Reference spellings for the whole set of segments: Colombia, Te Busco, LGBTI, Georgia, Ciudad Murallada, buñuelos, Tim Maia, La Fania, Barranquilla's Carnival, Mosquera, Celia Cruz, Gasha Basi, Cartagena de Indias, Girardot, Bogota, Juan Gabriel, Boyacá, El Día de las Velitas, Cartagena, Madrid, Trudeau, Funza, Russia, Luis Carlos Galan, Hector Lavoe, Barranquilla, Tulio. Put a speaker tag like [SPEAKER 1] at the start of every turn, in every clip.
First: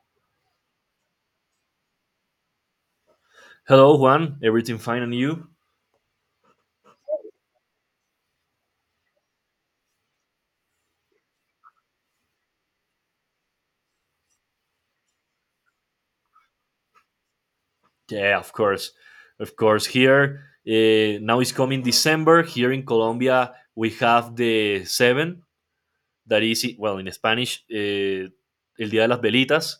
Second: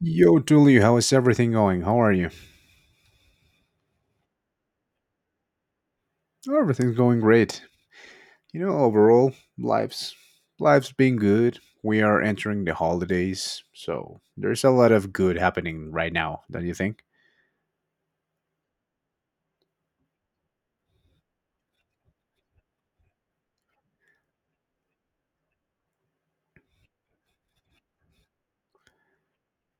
[SPEAKER 1] Yo, Tulio, how is everything going? How are you?
[SPEAKER 2] Hello, Juan. Everything fine and you?
[SPEAKER 1] Oh, everything's going great. You know, overall, life's been good. We are entering the holidays, so there's a lot of good happening right now, don't you think?
[SPEAKER 2] Yeah, of course. Of course. Here, now it's coming December. Here in Colombia, we have the seven, that is, well, in Spanish, El Día de las Velitas,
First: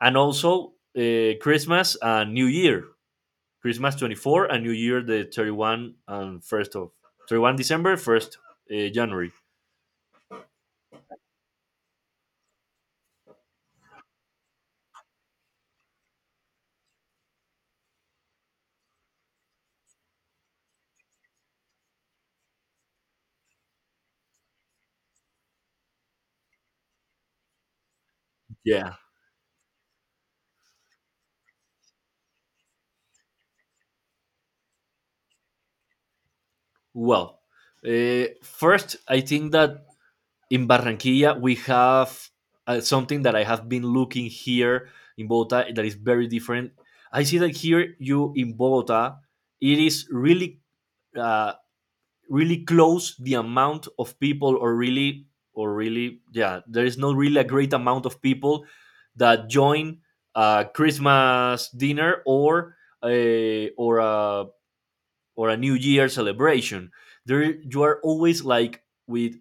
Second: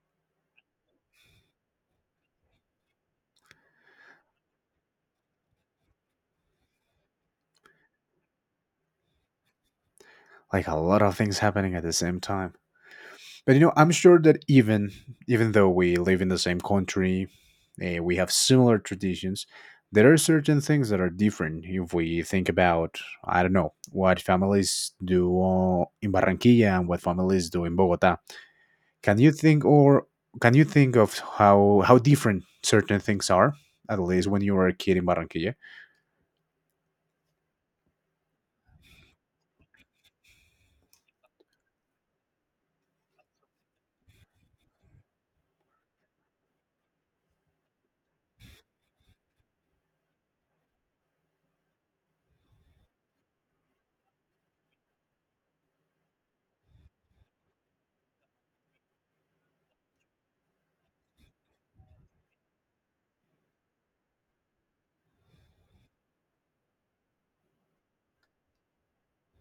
[SPEAKER 2] and also Christmas and New Year. Christmas 24 and New Year, the 31 and 1st of 31 December, 1st January.
[SPEAKER 1] Like a lot of things happening at the same time. But you know, I'm sure that even though we live in the same country, we have similar traditions. There are certain things that are different if we think about I don't know what families do in Barranquilla and what families do in Bogota.
[SPEAKER 2] Yeah.
[SPEAKER 1] Can you think or can you think of how different certain things are, at least when you were a kid in Barranquilla?
[SPEAKER 2] Well, uh, first, I think that in Barranquilla, we have something that I have been looking here in Bogota that is very different. I see that here you in Bogota, it is really, uh, really close the amount of people, or really, yeah, there is not really a great amount of people that join a Christmas dinner a or a or a New Year celebration. There, you are always like with,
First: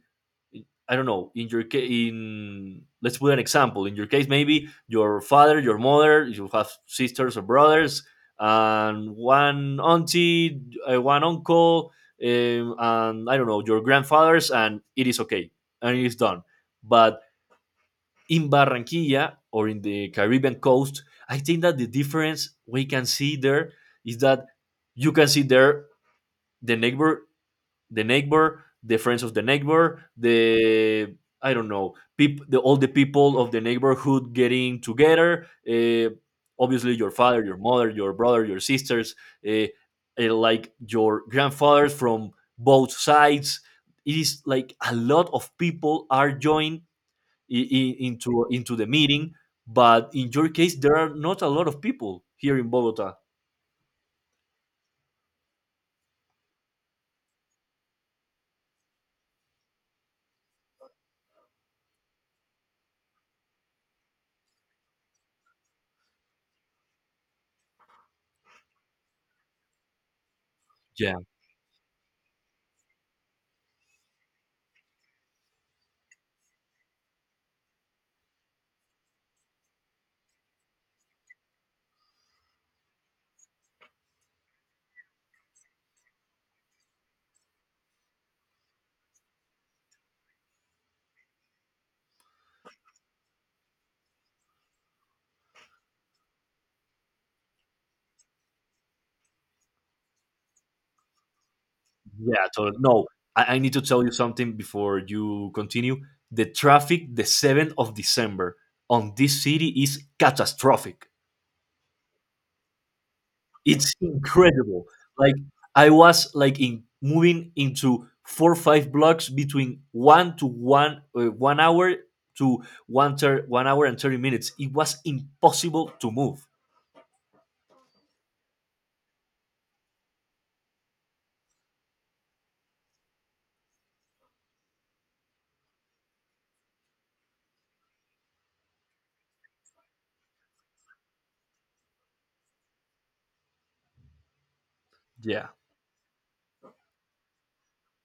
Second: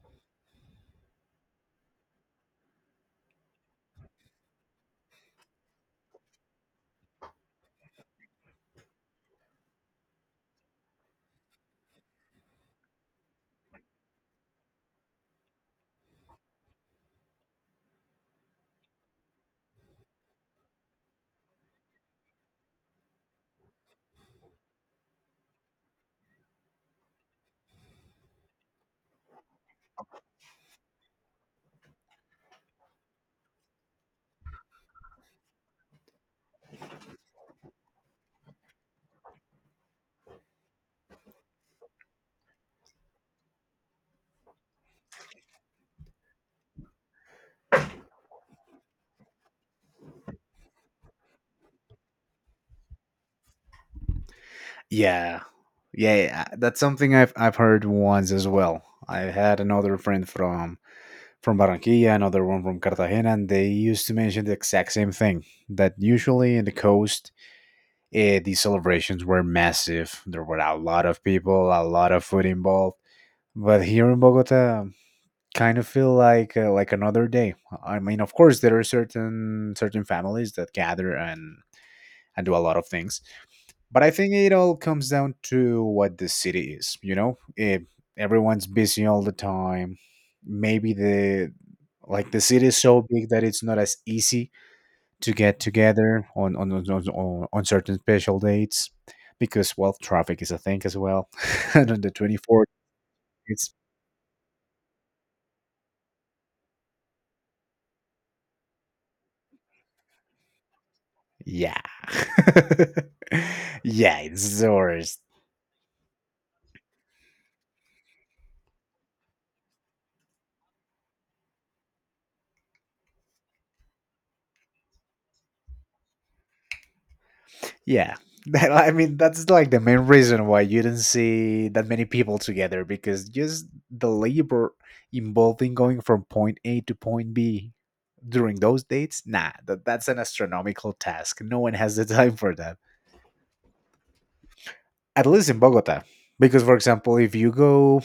[SPEAKER 2] I don't know, in your case, in let's put an example. In your case, maybe your father, your mother, you have sisters or brothers, and one auntie, one uncle, um, and I don't know, your grandfathers, and it is okay and it is done. But in Barranquilla or in the Caribbean coast, I think that the difference we can see there is that you can see there the neighbor the neighbor, the friends of the neighbor, the, I don't know, all the people of the neighborhood getting together. Obviously, your father, your mother, your brother, your sisters, uh, like your grandfathers from both sides. It is like a lot of people are joined into the meeting, but in your case, there are not a lot of people here in Bogota.
[SPEAKER 1] Yeah. Yeah, yeah, that's something I've heard once as well. I had another friend from Barranquilla, another one from Cartagena, and they used to mention the exact same thing. That usually in the coast, the celebrations were massive. There were a lot
[SPEAKER 2] Yeah.
[SPEAKER 1] of people, a lot of food involved. But here in Bogota, kind of feel like another day. I mean, of course, there are certain families that gather and do a lot of things, but I think it all comes down to what the city is. You know, if everyone's busy all the time, maybe the city is so big that it's not as easy to get together on certain special dates, because well, traffic is a thing as well and on the
[SPEAKER 2] Yeah,
[SPEAKER 1] 24th
[SPEAKER 2] totally. No, I need
[SPEAKER 1] it's
[SPEAKER 2] to tell you something before you continue. The traffic the 7th of December on this city is catastrophic.
[SPEAKER 1] Yeah.
[SPEAKER 2] It's
[SPEAKER 1] Yeah, it's the
[SPEAKER 2] incredible.
[SPEAKER 1] worst.
[SPEAKER 2] Like I was like in moving into 4 or 5 blocks between 1 hour to 1 hour and 30 minutes. It was impossible to move.
[SPEAKER 1] Yeah. I mean, that's like the main reason why you didn't see that many people together, because just the labor involved in going from point A to point B during those dates, nah, that's an astronomical task. No one has the time for that, at
[SPEAKER 2] Yeah.
[SPEAKER 1] least in Bogota. Because, for example, if you go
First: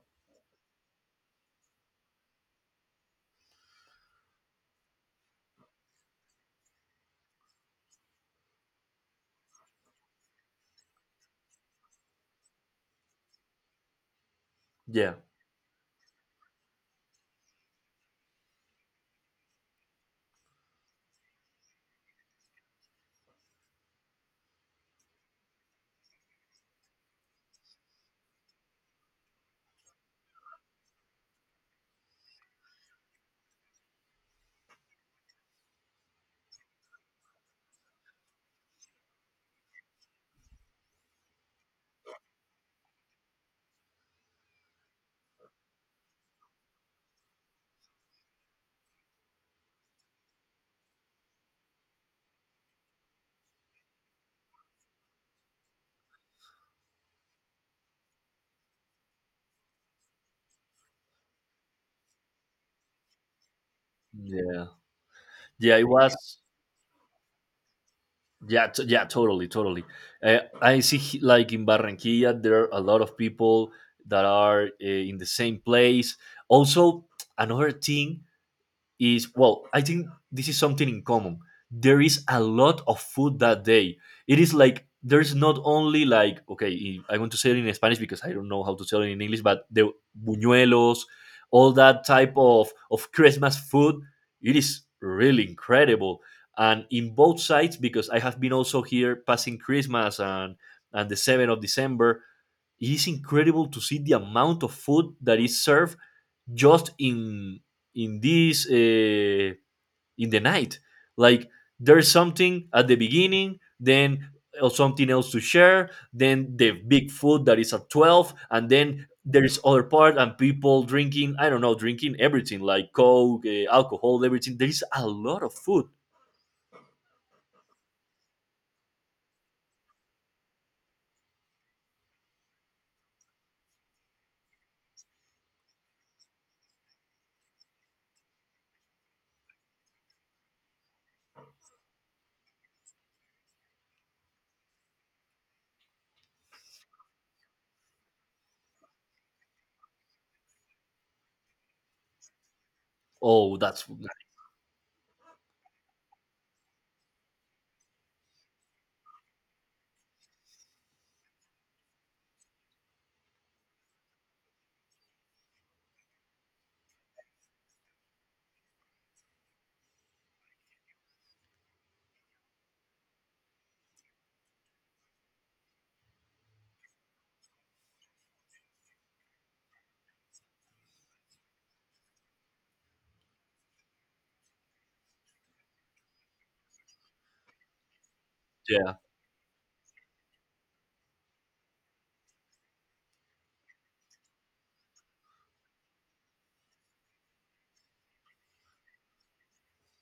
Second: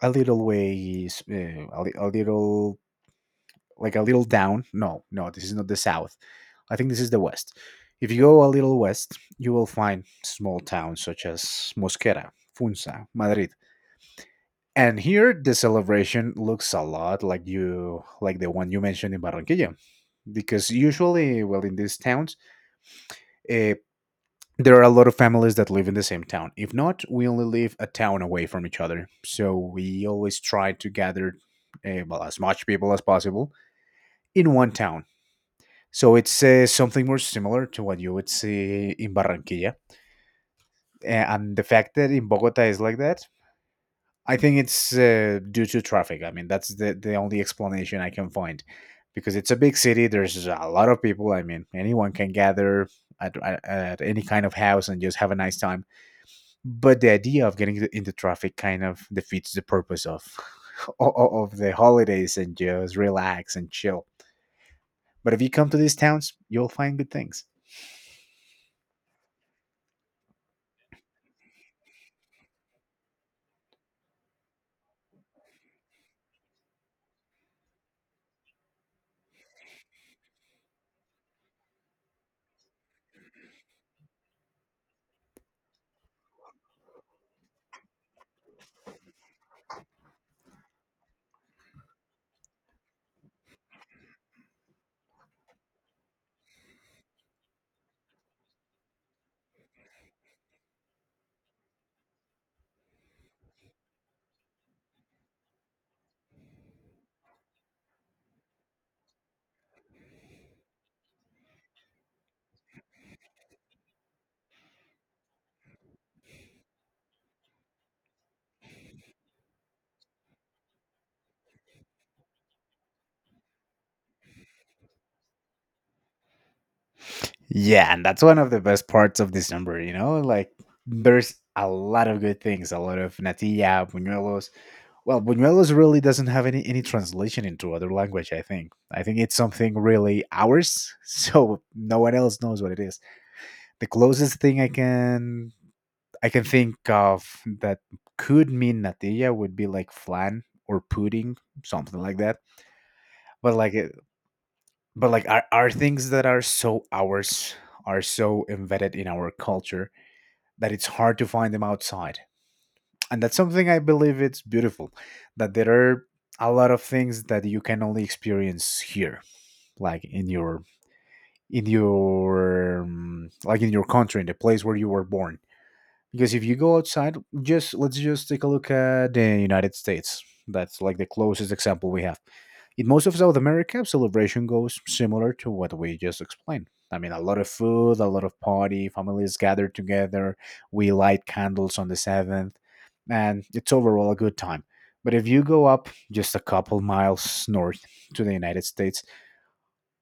[SPEAKER 1] a little ways, a, li- a little, like a little down. No, no, this is not the south. I think this is the west. If you go a little west, you will find small towns such as Mosquera, Funza, Madrid. And
[SPEAKER 2] Yeah.
[SPEAKER 1] here the celebration looks a lot like you like the one you mentioned in Barranquilla, because usually, well, in these towns, uh, there are a lot of families that live in the same town. If not, we only live a town away from each other. So we always try to gather well, as much people as possible in one town. So it's something more similar to what you would see in Barranquilla. And the fact that in Bogota is like that, I think it's due to traffic. I mean, that's the only explanation I can find, because it's a big city. There's a lot of people. I mean, anyone can gather at any kind of house and just have a nice time. But the idea of getting into traffic kind of defeats the purpose of of the holidays and just relax and chill.
[SPEAKER 2] Yeah.
[SPEAKER 1] But if you come to
[SPEAKER 2] Yeah, it
[SPEAKER 1] these towns,
[SPEAKER 2] was
[SPEAKER 1] you'll find good things.
[SPEAKER 2] Yeah, yeah, totally, totally. I see, like in Barranquilla, there are a lot of people that are in the same place. Also, another thing is, well, I think this is something in common. There is a lot of food that day. It is like there's not only like, okay, I want to say it in Spanish because I don't know how to tell it in English, but the buñuelos, all that type of Christmas food, it is really incredible. And in both sides because I have been also here passing Christmas, and the 7th of December, it is incredible to see the amount of food that is served just in this uh, in the night. Like there's something at the beginning, then something else to share, then the big food that is at 12, and then there's other part and people drinking, I don't know, drinking everything like coke, alcohol, everything. There is a lot of food.
[SPEAKER 1] Yeah, and that's one of the best parts of this number, you know? Like there's a lot of good things, a lot of natilla, buñuelos. Well, buñuelos really doesn't have any translation into other language, I think. I think it's something really ours, so no one else knows what it is. The closest thing I can think of that could mean natilla would be like flan or pudding, something like that. But
[SPEAKER 2] Oh,
[SPEAKER 1] like
[SPEAKER 2] that's
[SPEAKER 1] it. But like our things that are so ours are so embedded in our culture that it's hard to find them outside. And that's something I believe it's beautiful, that there are a lot of things that you can only experience here, like in your like in your country, in the place where you were born. Because if you go outside, just let's just take a look at the United States, that's like the closest example we have. In most of South America, celebration goes similar to what we just explained. I mean, a lot of food, a lot of party,
[SPEAKER 2] yeah,
[SPEAKER 1] families gather together, we light candles on the 7th, and it's overall a good time. But if you go up just a couple miles north to the United States,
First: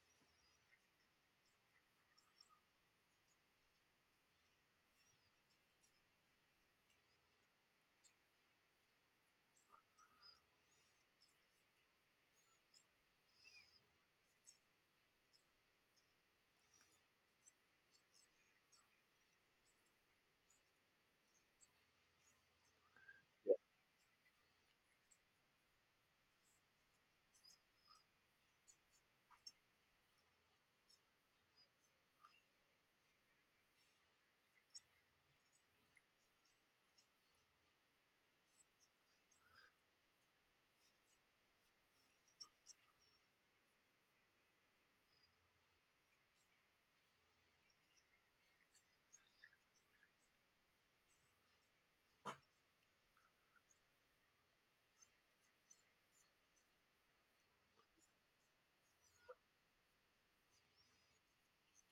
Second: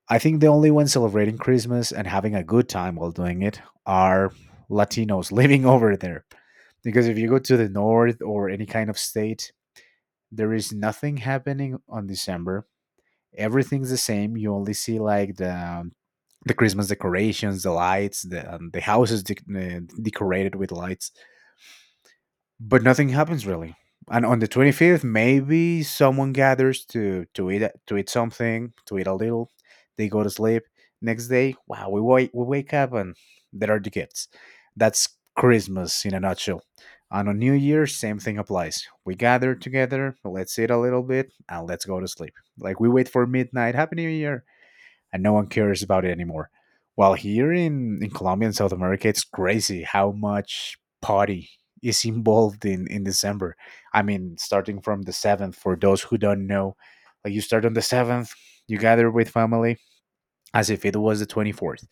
[SPEAKER 1] I think the only ones celebrating Christmas and having a good time while doing it are Latinos living over there. Because if you go to the north or any kind of state, there is nothing happening on December. Everything's the same. You only see like the Christmas decorations, the lights, the houses decorated with lights, but nothing happens really. And on the 25th, maybe someone gathers to eat something, to eat a little. They go to sleep. Next day, wow, we wake up and there are the kids. That's Christmas in a nutshell. And on New Year, same thing applies. We gather together, let's eat a little bit, and let's go to sleep. Like we wait for midnight. Happy New Year, and no one cares about it anymore. While here in Colombia and South America, it's crazy how much party is involved in December. I mean, starting from the 7th, for those who don't know, like you start on the 7th, you gather with family as if it was the 24th.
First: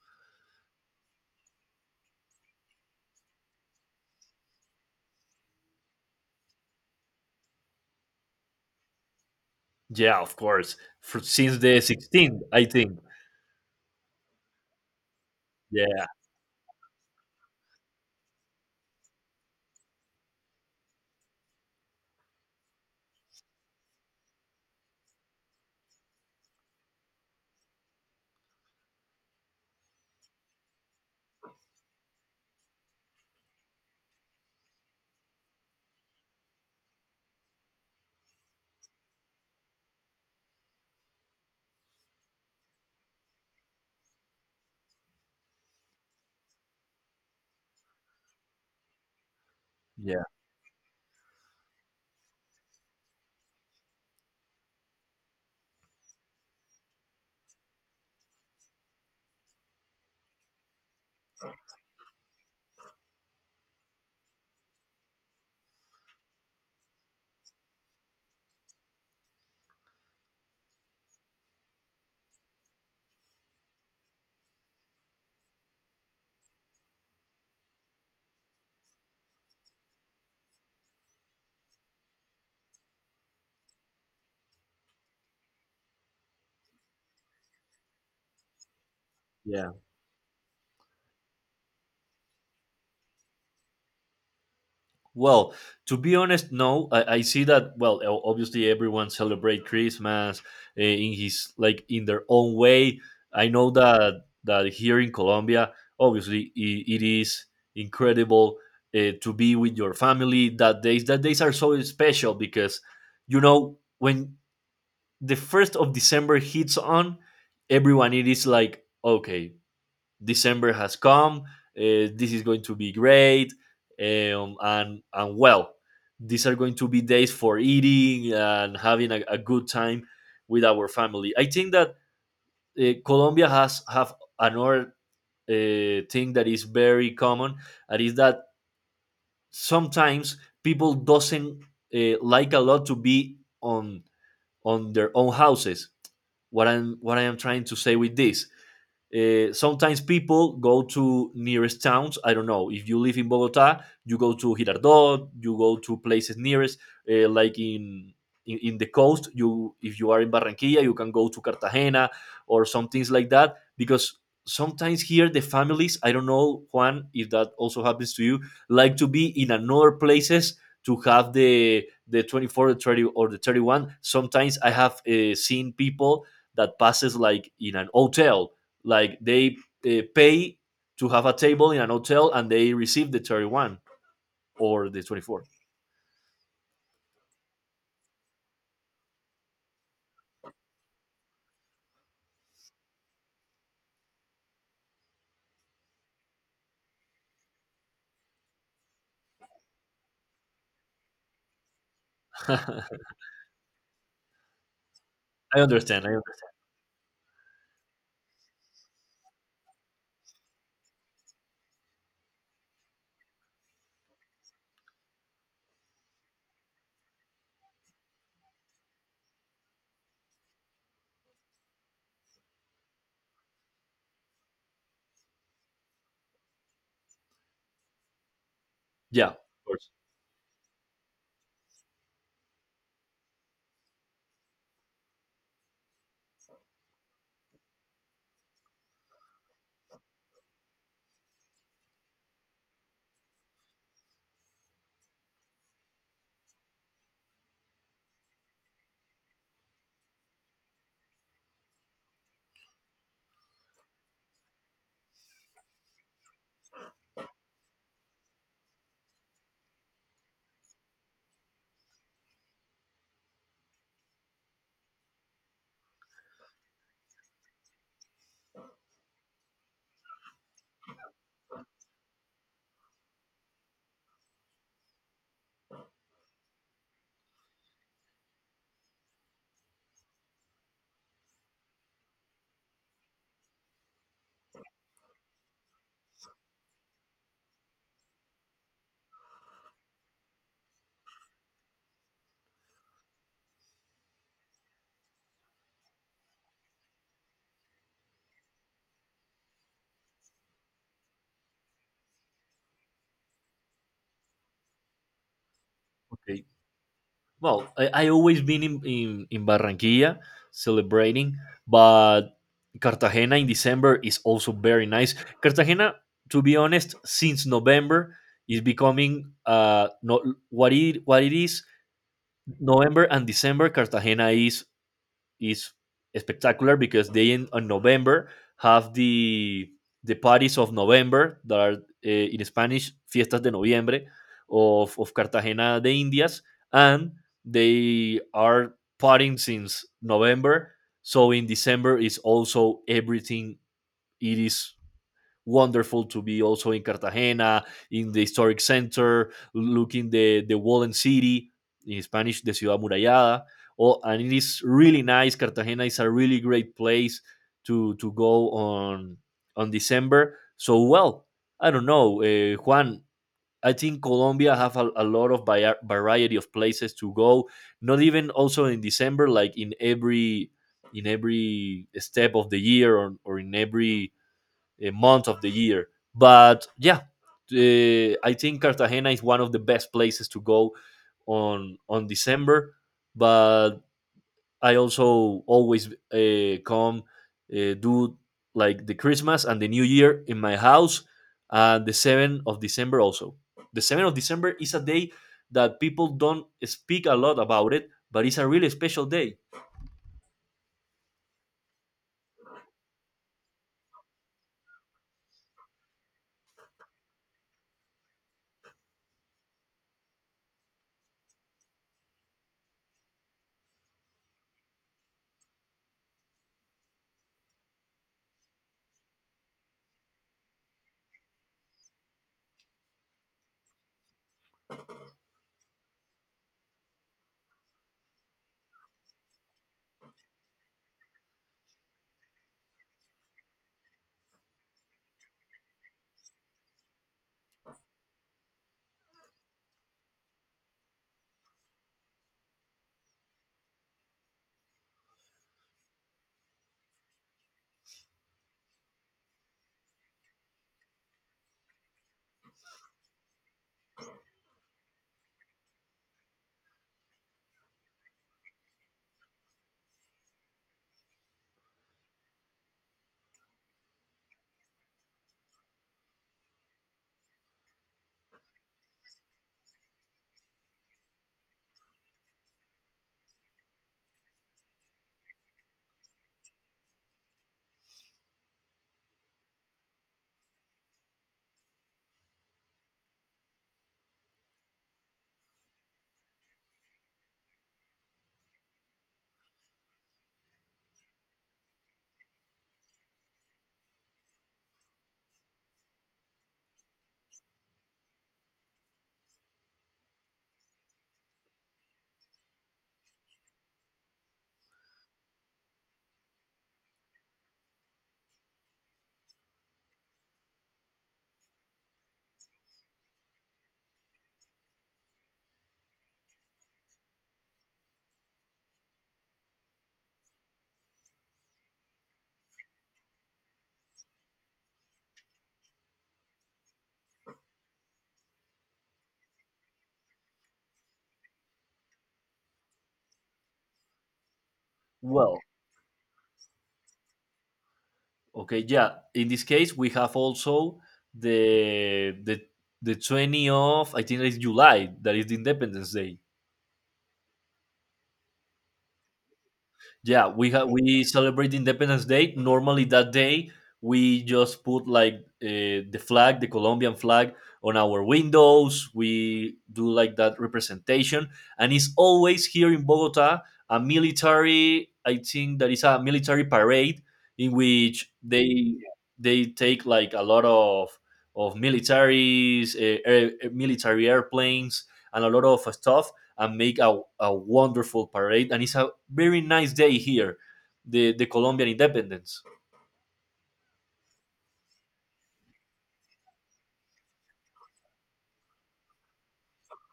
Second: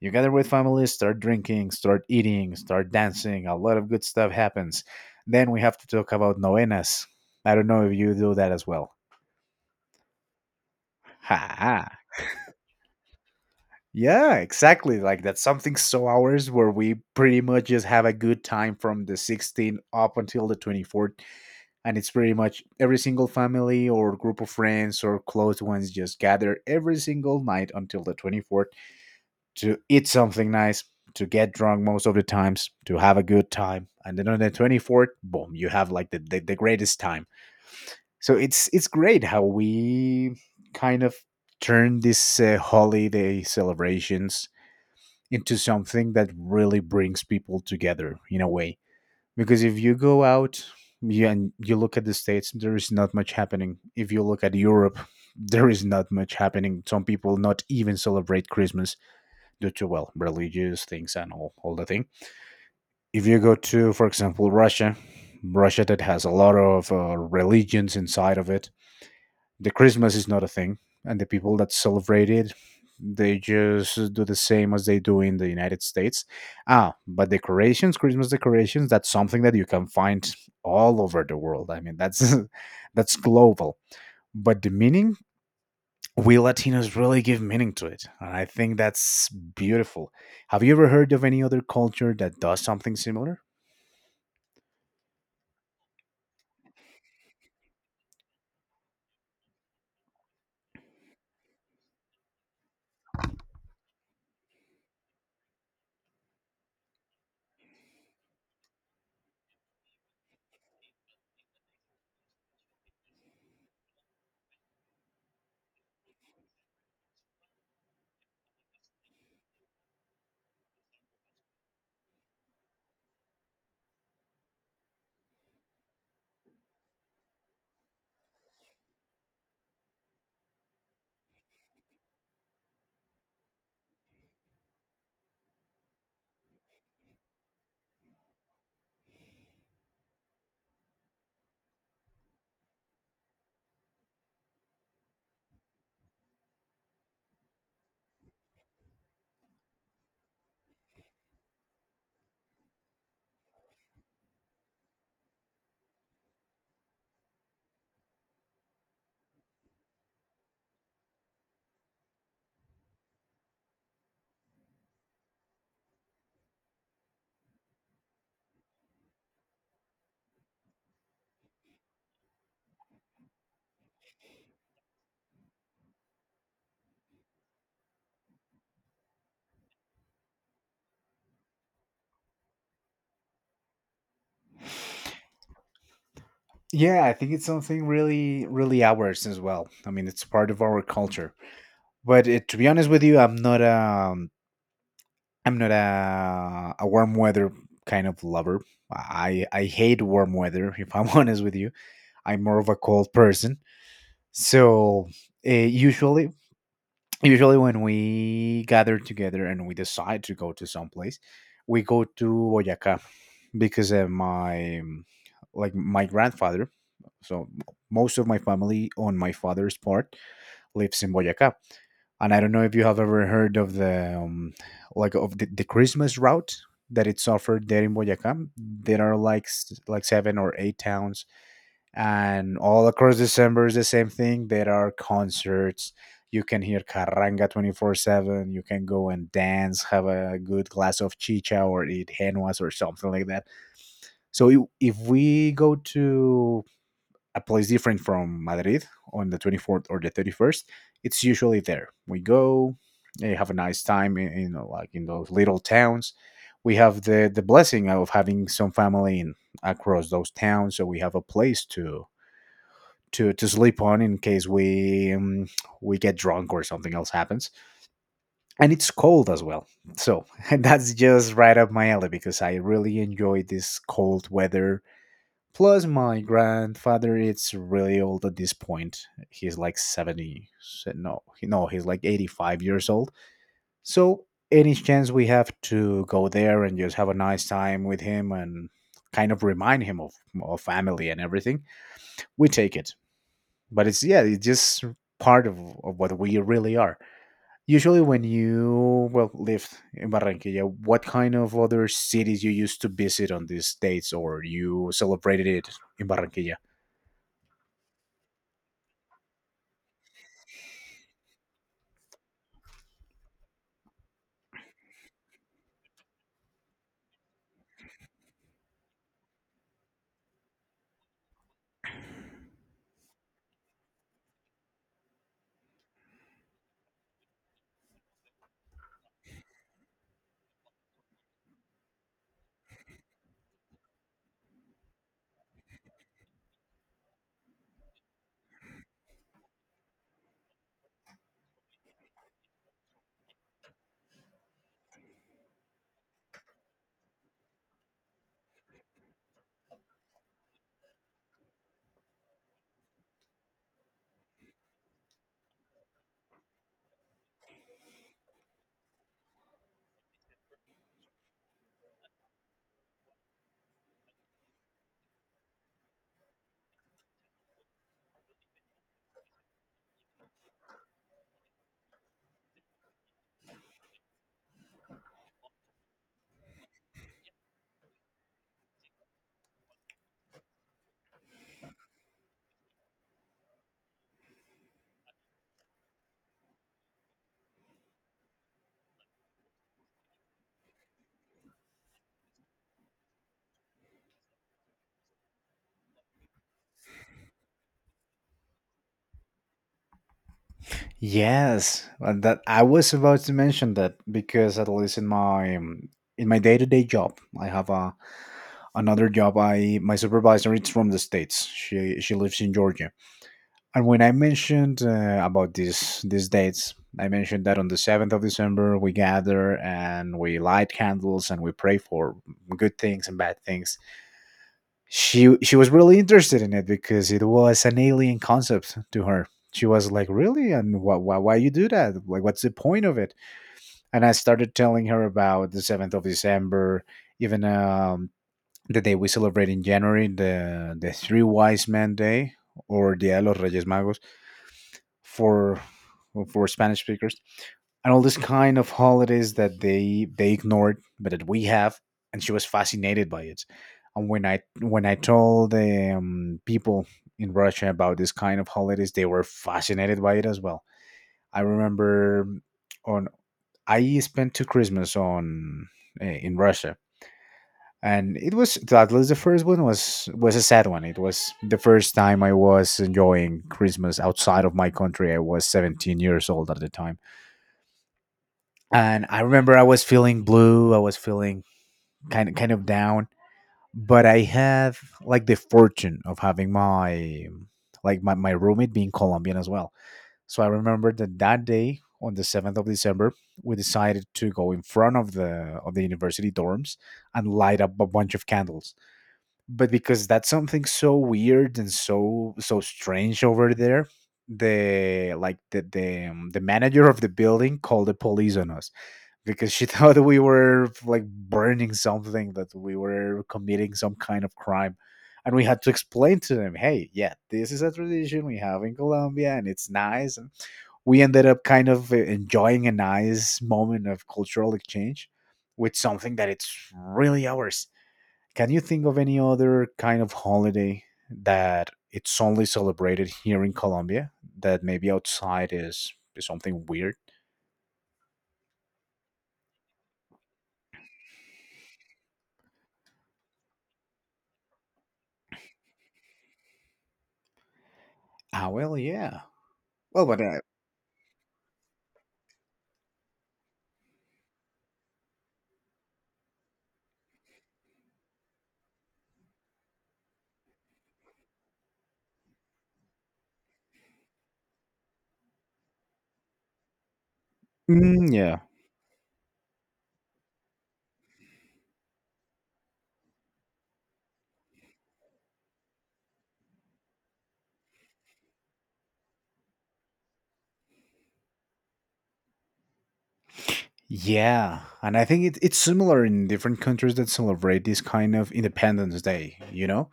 [SPEAKER 1] You gather with family, start drinking, start eating, start dancing. A lot of good stuff happens. Then we have to talk about novenas. I don't know if you do that as well.
[SPEAKER 2] yeah, of course.
[SPEAKER 1] Ha,
[SPEAKER 2] Since the
[SPEAKER 1] ha.
[SPEAKER 2] 16th, I think.
[SPEAKER 1] Yeah, exactly. Like that's something
[SPEAKER 2] Yeah,
[SPEAKER 1] so ours, where we pretty much just have a good time from the 16th up until the 24th. And it's pretty much every single family or group of friends or close ones just gather every single night until the 24th to eat something nice, to get drunk most of the times, to have a good time. And then on the 24th, boom, you have like the greatest time. So it's great how we kind of turn these holiday celebrations into something that really brings people together in a way. Because if you
[SPEAKER 2] yeah,
[SPEAKER 1] go out and you look at the States, there is not much happening. If you look at Europe, there is not much happening. Some people not even celebrate Christmas due to, well, religious things and all the thing. If you go to, for example, Russia, Russia that has a lot of religions inside of it, the Christmas is not a thing, and the people that celebrate it, they just do the same as they do in the United States. Ah, but decorations, Christmas decorations, that's something that you can find all over the world. I mean, that's that's global. But the meaning, we Latinos really give meaning to it, and I think that's
[SPEAKER 2] yeah.
[SPEAKER 1] beautiful. Have you ever heard of any other culture that does something similar?
[SPEAKER 2] Well, to be honest, no. I see that. Well, obviously, everyone celebrate Christmas, in his like in their own way. I know that here in Colombia, obviously, I it is incredible to be with your family that days. That days are so special because you know when the first of December hits on, everyone it is like, okay, December has come. This is going to be great. And well, these are going to be days for eating and having a good time with our family. I think that Colombia has have another thing that is very common, and is that sometimes people doesn't like a lot to be on their own houses. What I am trying to say with this, sometimes people go to nearest towns, I don't know, if you live in Bogota you go to Girardot, you go to places nearest, like in the coast, you if you are in Barranquilla you can go to Cartagena, or some things like that. Because sometimes here the families, I don't know, Juan, if that also happens to you, like to be in another places to have the 24, the 30, or the 31. Sometimes I have seen people that passes like in an hotel. Like they pay to have a table in an hotel and they receive the 31 or the 24.
[SPEAKER 1] Yeah, I think it's something really ours as well. I mean, it's part of our culture. But it, to be honest with you, I'm not a warm weather kind of lover. I hate warm weather. If I'm honest with you, I'm more of a cold person. So uh,
[SPEAKER 2] I understand. I
[SPEAKER 1] usually,
[SPEAKER 2] understand.
[SPEAKER 1] usually when we gather together and we decide to go to some place, we go to Boyacá, because my like my grandfather. So most of my family on my father's part lives in Boyacá. And I don't know if you have ever heard of the like of the Christmas route that it's offered there in Boyacá. There are
[SPEAKER 2] Yeah, of
[SPEAKER 1] like
[SPEAKER 2] course.
[SPEAKER 1] like seven or eight towns, and all across December is the same thing. There are concerts. You can hear carranga 24/7. You can go and dance, have a good glass of chicha, or eat henuas or something like that. So if we go to a place different from Madrid on the 24th or the 31st, it's usually there. We go, have a nice time in like in those little towns. We have the blessing of having some family in, across those towns, so we have a place to to sleep on in case we get drunk or something else happens. And it's cold as well, so that's just right up my alley, because I really enjoy this cold weather. Plus, my grandfather it's really old at this point. He's like 70. He- no, he's like 85 years old. So, any chance we have to go there and just have a nice time with him and kind of remind him of family and everything, we take it. But it's, yeah, it's just part of what we really are. Usually, when you, well, lived in Barranquilla, what kind of other cities you used to visit on these dates or you celebrated it in
[SPEAKER 2] Okay.
[SPEAKER 1] Barranquilla?
[SPEAKER 2] Well, I always been in Barranquilla celebrating, but Cartagena in December is also very nice. Cartagena, to be honest, since November is becoming, no, what it is. November and December, Cartagena is spectacular because they in on November have the parties of November that are, in Spanish, fiestas de noviembre of Cartagena de Indias, and they are partying since November, so in December is also everything. It is wonderful to be also in Cartagena, in the historic center, looking the Wallen City, in Spanish, the Ciudad Murallada. Oh, and it is really nice. Cartagena is a really great place to go on December. So, well, I don't know, Juan. I think Colombia have a lot of variety of places to go. Not even also in December, like in every step of the year, or in every month of the year. But yeah, I think Cartagena is one of the best places to go on December. But I also always come do like the Christmas and the New Year in my house, and the seventh of December also. The seventh of December is a day that people don't speak a lot about it, but it's a really special day.
[SPEAKER 1] Yes, and that I was about to mention that because at least in my day-to-day job, I have a another job. I my supervisor is from the states. She lives in Georgia, and when I mentioned about these dates, I mentioned that on the 7th of December we gather and we light candles and we pray for good things and bad things she was really interested in it because it was an alien concept to her. She was like, really? And why you do that, like what's the point of it? And I started telling her about the 7th of December, even the day we celebrate in January, the three wise men day or dia de los reyes magos for for Spanish speakers, and all this kind of holidays that they ignored, but that we have, and she was fascinated by it. And when I told people in Russia about this kind of holidays, they were fascinated by it as well. I remember on I spent two Christmas on in Russia, and it was, at least the first one was a sad one. It was the first time I was enjoying Christmas outside of my country. I was 17 years old at the time, and I remember I was feeling blue, I was feeling kind of down. But I had like the fortune of having my like my roommate being Colombian as well. So I remember that that day on the 7th of December, we decided to go in front of the university dorms and light up a bunch of candles. But because that's something so weird and so strange over there, the like the manager of the building called the police on us because she thought we were like burning something, that we were committing some kind of crime. And we had to explain to them, hey, yeah, this is a tradition we have in Colombia and it's nice. And we ended up kind of enjoying a nice moment of cultural exchange with something that it's really ours. Can you think of any other kind of holiday that it's only celebrated here in Colombia that maybe
[SPEAKER 2] Well,
[SPEAKER 1] outside is something weird?
[SPEAKER 2] okay, yeah. In this case, we have also the the the 20 of, I think it's July, that is the Independence Day.
[SPEAKER 1] Ah, well, yeah. Well, but
[SPEAKER 2] Yeah, we celebrate Independence Day. Normally that day we just put like, the flag, the Colombian flag, on our windows. We do like that representation, and it's always here in Bogota a military, I think that is a military parade in which
[SPEAKER 1] mm, yeah,
[SPEAKER 2] they take like a lot of militaries, military airplanes and a lot of stuff, and make a wonderful parade. And it's a very nice day here, the Colombian independence.
[SPEAKER 1] yeah, and I think it, it's similar in different countries that celebrate this kind of Independence Day. You know,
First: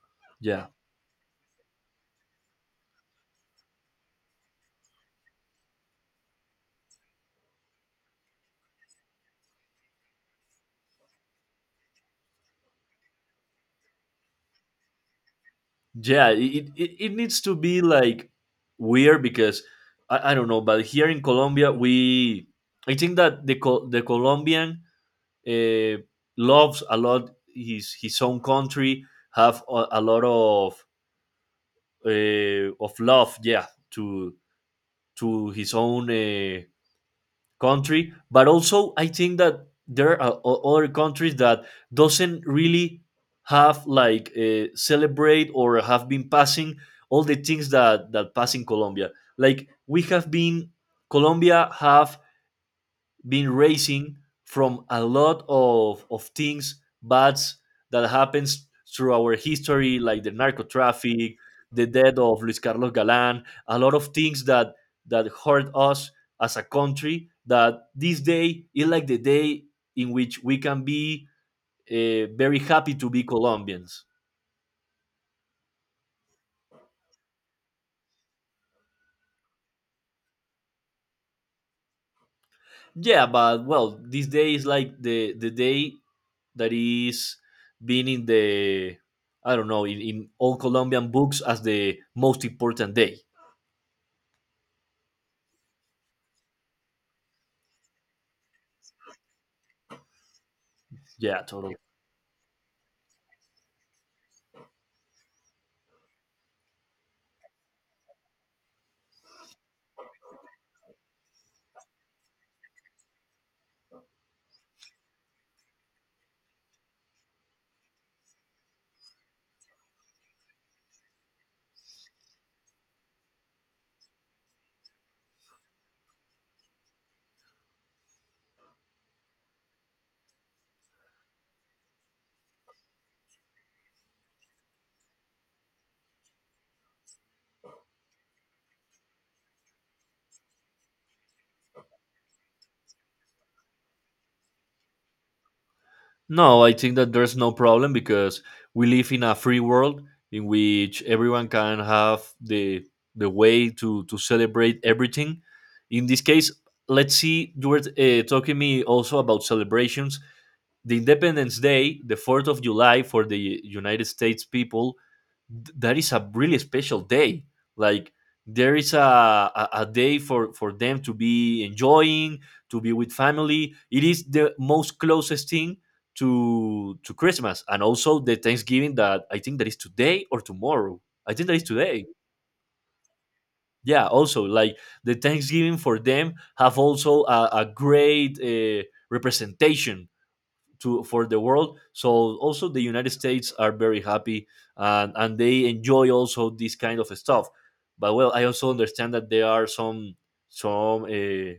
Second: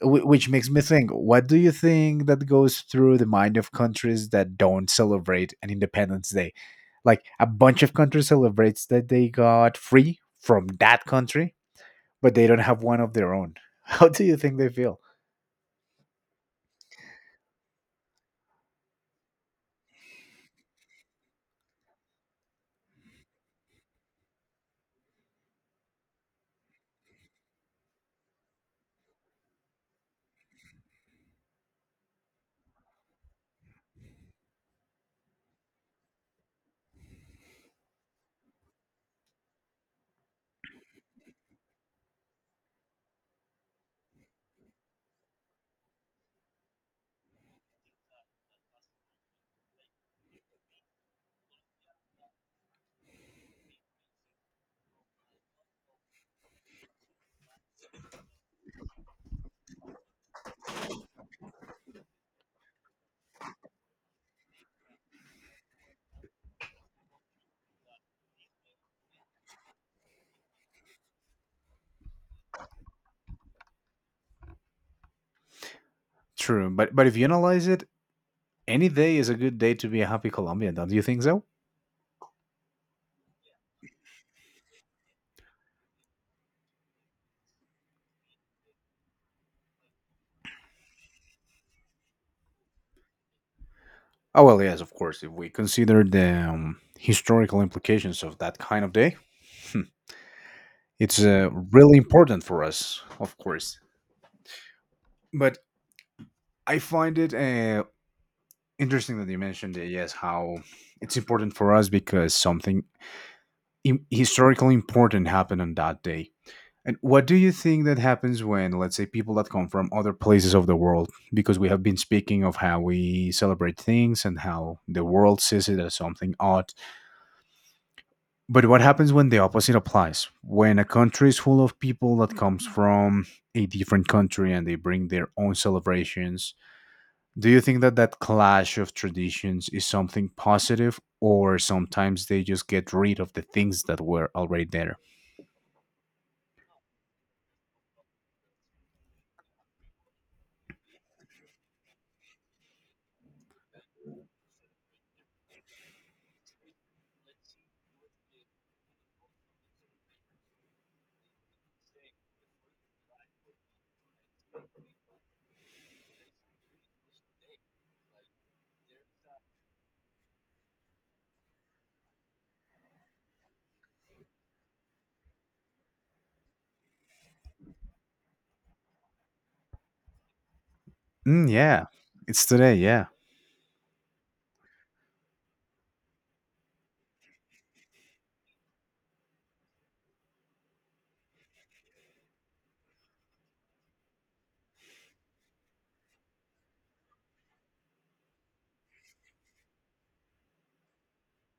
[SPEAKER 1] wh- which
[SPEAKER 2] Yeah.
[SPEAKER 1] makes me think: what do you think that goes through the mind of countries that don't celebrate an Independence Day? Like a bunch of countries celebrates that they got free from that country, but they don't have one of their own. How do you think they feel?
[SPEAKER 2] Yeah. It needs to be like weird because I don't know, but here in Colombia, I think that the Colombian, uh, loves a lot his, own country, have a lot of love, yeah, to his own country. But also I think that there are other countries that doesn't really have like, celebrate or have been passing all the things that pass in Colombia, like we have been Colombia have been raising from a lot of things bad that happens through our history, like the narco traffic, the death of Luis Carlos galan a lot of things that hurt us as a country, that this day is like the day in which we can be, very happy to be Colombians.
[SPEAKER 1] True, but if you analyze it, any day is a good day to be a happy Colombian. Don't you think so?
[SPEAKER 2] Yeah, but well, this day is like the day that is being in the I don't know, in all Colombian books as the most important day.
[SPEAKER 1] Oh well, yes, of course. If we consider the historical implications of that kind of day, hmm, it's
[SPEAKER 2] Yeah, totally.
[SPEAKER 1] really important for us, of course. But I find it interesting that you mentioned it. Yes, how it's important for us because something historically important happened on that day. And what do you think that happens when, let's say, people that come from other places of the world, because we have been speaking of how we celebrate things and how the world sees it as something odd. But what happens when the opposite applies? When a country is full of people that comes from a different country and they bring their own celebrations, do you think that that clash of traditions is something positive, or sometimes they just get rid of the things that were already there?
[SPEAKER 2] No, I think that there's no problem because we live in a free world in which everyone can have the way to celebrate everything. In this case, let's see. You were talking me also about celebrations. The Independence Day, the Fourth of July for the United States people, that is a really special day. Like there is a day for them to be enjoying to be with family. It is the most closest thing to Christmas, and also the Thanksgiving, that I think that is today or tomorrow. I think
[SPEAKER 1] Mm,
[SPEAKER 2] that is
[SPEAKER 1] yeah,
[SPEAKER 2] today.
[SPEAKER 1] it's today. Yeah,
[SPEAKER 2] Yeah, also like the Thanksgiving for them have also a great representation to for the world. So, also the United States are very happy, and they enjoy also this kind of stuff. But well, I also understand that there are some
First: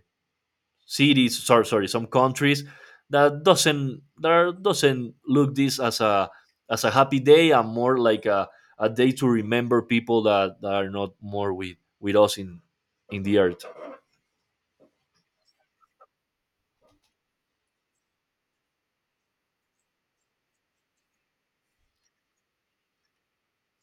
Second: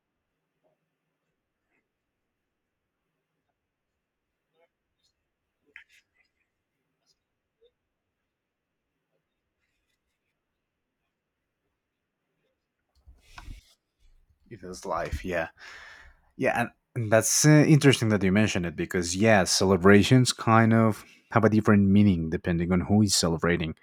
[SPEAKER 2] cities sorry sorry some countries that doesn't look this as a happy day, and more like a day to remember people that are not more with us in the earth.
[SPEAKER 1] it is life. Yeah. Yeah, and that's interesting that you mentioned it because yeah, celebrations kind of have a different meaning depending on who is celebrating.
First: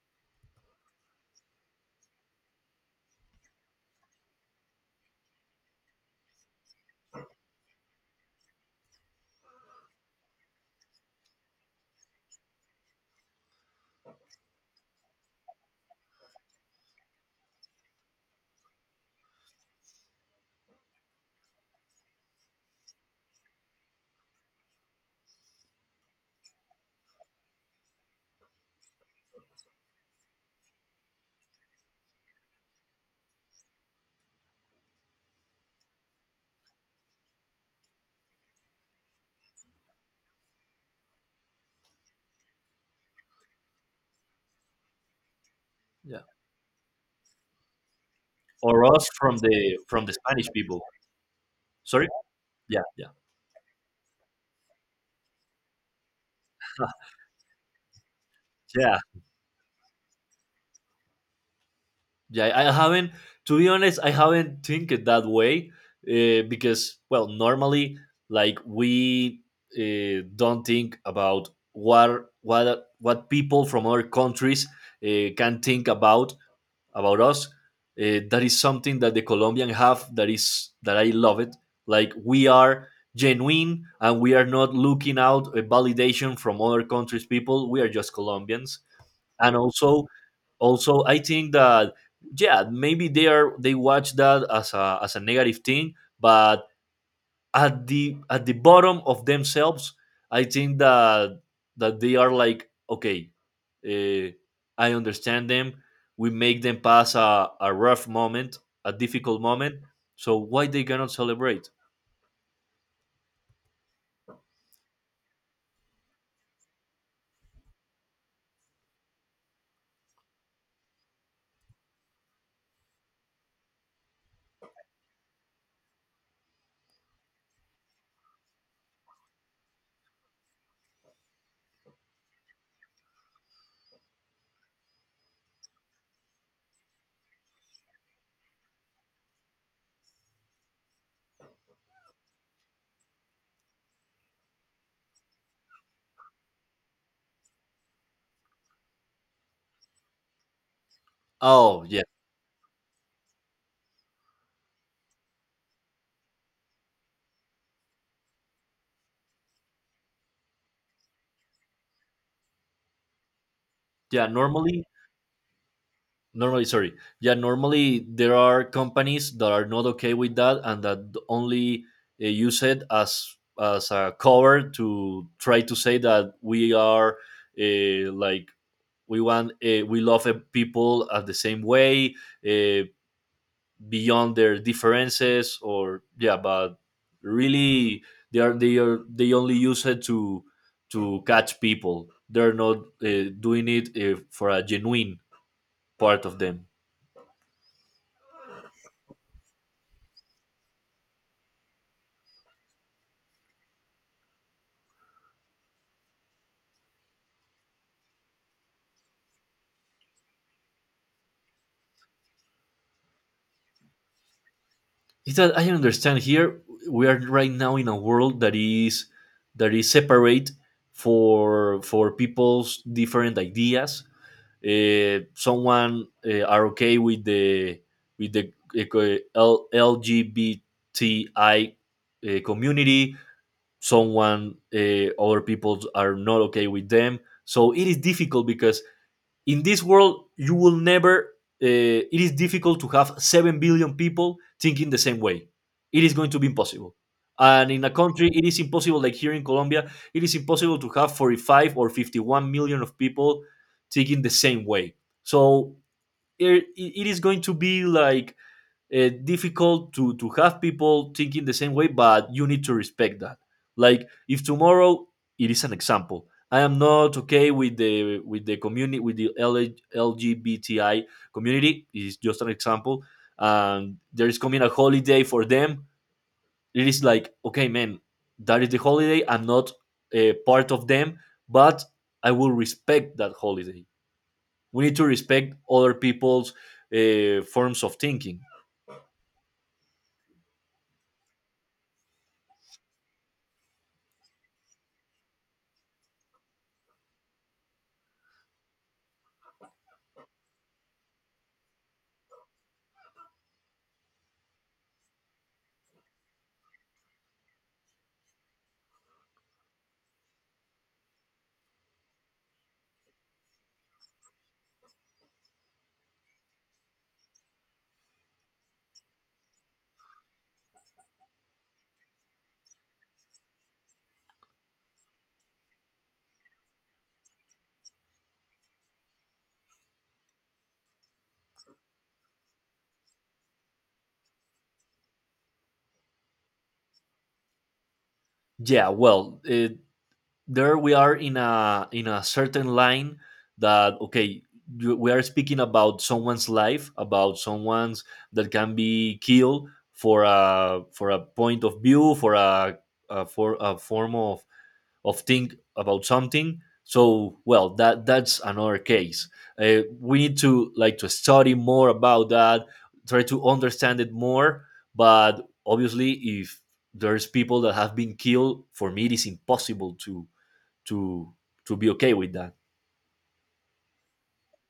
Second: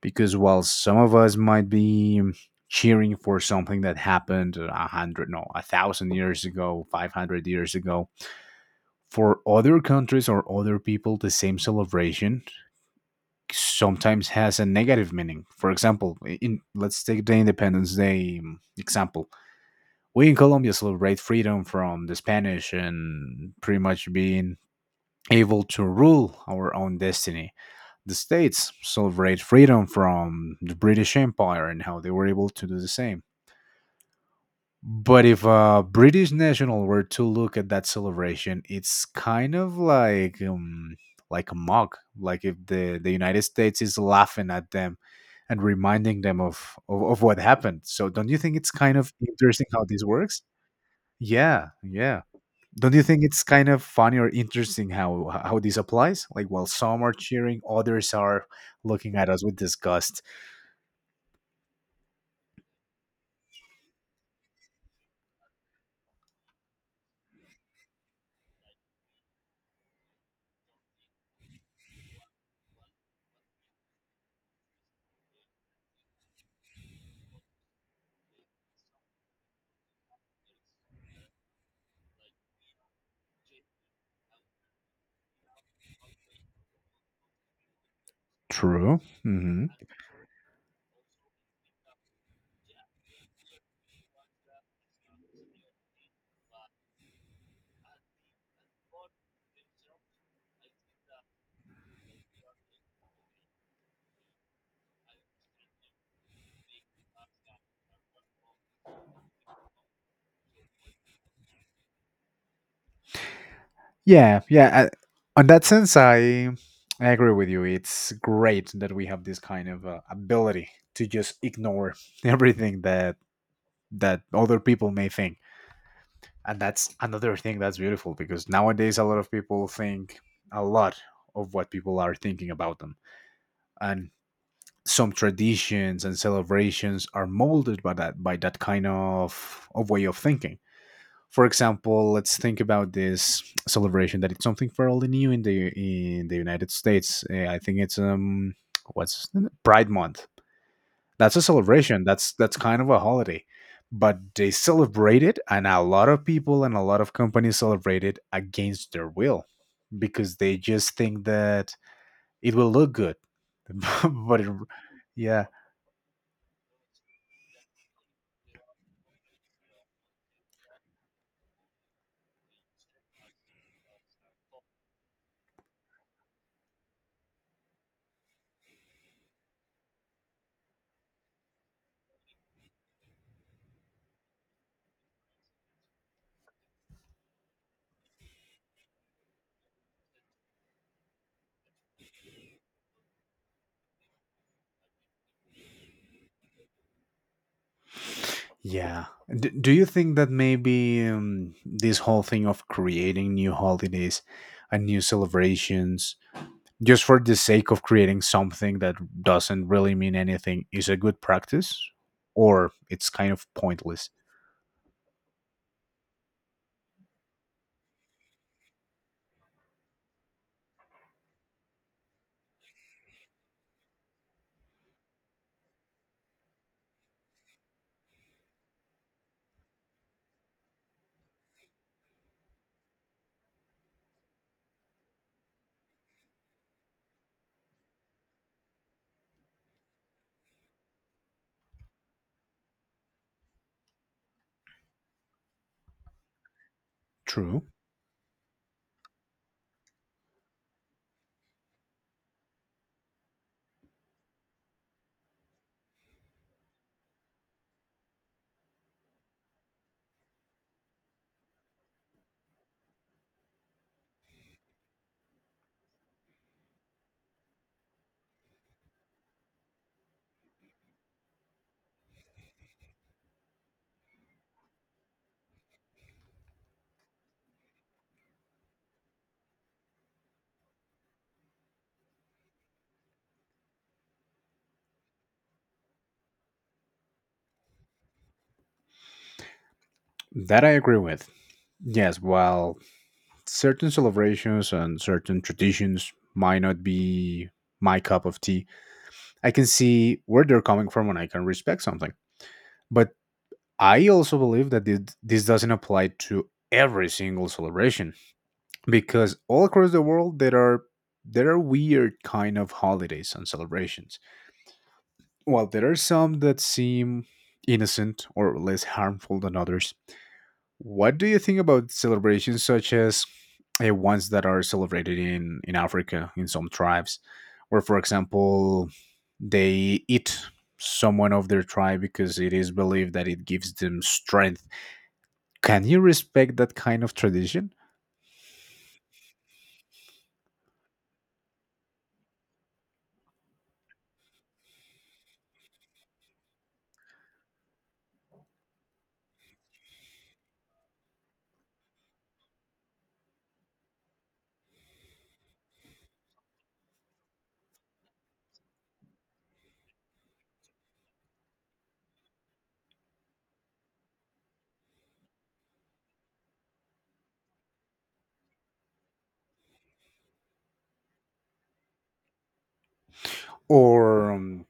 [SPEAKER 1] Because while some of us might be cheering for something that happened a hundred, no, a thousand years ago, 500 years ago, for other countries or other people, the same celebration sometimes has a negative meaning. For example, in let's take the Independence Day example, we in Colombia celebrate freedom from the Spanish and pretty much being able to rule our own destiny. The states celebrate freedom from the British Empire and how they were able to do the same. But if a British national were to look at that celebration, it's kind of like a mock. Like if the United States is laughing at them and
[SPEAKER 2] Yeah,
[SPEAKER 1] reminding them of, of what happened. So don't you think it's
[SPEAKER 2] or
[SPEAKER 1] kind
[SPEAKER 2] us
[SPEAKER 1] of
[SPEAKER 2] from
[SPEAKER 1] interesting
[SPEAKER 2] the
[SPEAKER 1] how this
[SPEAKER 2] from the
[SPEAKER 1] works?
[SPEAKER 2] Spanish people,
[SPEAKER 1] Yeah,
[SPEAKER 2] sorry.
[SPEAKER 1] yeah.
[SPEAKER 2] Yeah,
[SPEAKER 1] Don't you
[SPEAKER 2] yeah,
[SPEAKER 1] think it's kind of funny or interesting how this applies? Like, while some are cheering, others are
[SPEAKER 2] yeah.
[SPEAKER 1] looking at us with disgust.
[SPEAKER 2] Yeah, I haven't. To be honest, I haven't think it that way, because, well, normally, like we, don't think about what people from other countries, can think about us. That is something that the Colombian have. That is that I love it. Like we are genuine and we are not looking out a validation from other countries' people. We are just Colombians,
[SPEAKER 1] True.
[SPEAKER 2] and
[SPEAKER 1] Hmm.
[SPEAKER 2] also I think that, yeah, maybe they watch that as a negative thing, but at the bottom of themselves I think that they are like, okay, uh, I understand them. We make them pass a rough moment, a difficult moment. So why they cannot celebrate?
[SPEAKER 1] Yeah, yeah. I, on that sense, I agree with you. It's great that we have this kind of ability to just ignore everything that that other people may think, and that's another thing that's beautiful because nowadays a lot of people think a lot of what people are thinking about them, and some traditions and celebrations are molded by that kind of way of thinking. For example, let's think about this celebration that it's something fairly new in the United States. I think it's what's the- Pride Month. That's a
[SPEAKER 2] Oh yeah.
[SPEAKER 1] celebration. That's kind of a holiday. But they celebrate it and a lot of people and a lot of companies celebrate it against their will because they just think that it will look good.
[SPEAKER 2] Yeah,
[SPEAKER 1] But it,
[SPEAKER 2] normally,
[SPEAKER 1] yeah.
[SPEAKER 2] sorry, yeah, normally there are companies that are not okay with that, and that only use it as a cover to try to say that we are, like, we want, we love, people at the same way, uh, beyond their differences. Or yeah, but really, they are they only use it to catch people. They're not doing it for a genuine part of them.
[SPEAKER 1] Yeah. Do you think that maybe this whole thing of creating new holidays and new celebrations just for the sake of creating something that doesn't really mean anything is a good practice? Or it's kind of pointless?
[SPEAKER 2] It's that I understand, here we are right now in a world that is separate for people's different ideas. Someone, are okay with the LGBTI community. Someone, other people are not okay with them. So it is difficult because in this world you will never, it is difficult to have 7 billion people thinking the same way. It is going to be impossible.
[SPEAKER 1] True.
[SPEAKER 2] And in a country it is impossible, like here in Colombia it is impossible to have 45 or 51 million of people thinking the same way, so it is going to be like, difficult to have people thinking the same way, but you need to respect that. Like, if tomorrow — it is an example — I am not okay with the community, with the LA LGBTI community. It is just an example. And there is coming a holiday for them. It is like, okay man, that is the holiday. I'm not a part of them, but I will respect that holiday. We need to respect other people's, forms of thinking.
[SPEAKER 1] That I agree with. Yes, while certain celebrations and certain traditions might not be my cup of tea, I can see where they're coming from and I can respect something. But I also believe that this doesn't apply to every single celebration because all across the world there are weird kind of holidays and celebrations. While there are some that seem innocent or less harmful than others, what do you think about celebrations such as ones that are celebrated in Africa in some tribes, where for example they eat someone of their tribe because it is believed that it gives them strength. Can you respect that kind of tradition?
[SPEAKER 2] Yeah, well, there we are in a certain line. That, okay, we are speaking about someone's life, about someone's that can be killed for a point of view, for a form of think about something, so well, that's another case. We need to, like, to study more about that, try to understand it more. But obviously, if there's people that have been killed, for me it is impossible to to to be okay with that.
[SPEAKER 1] Or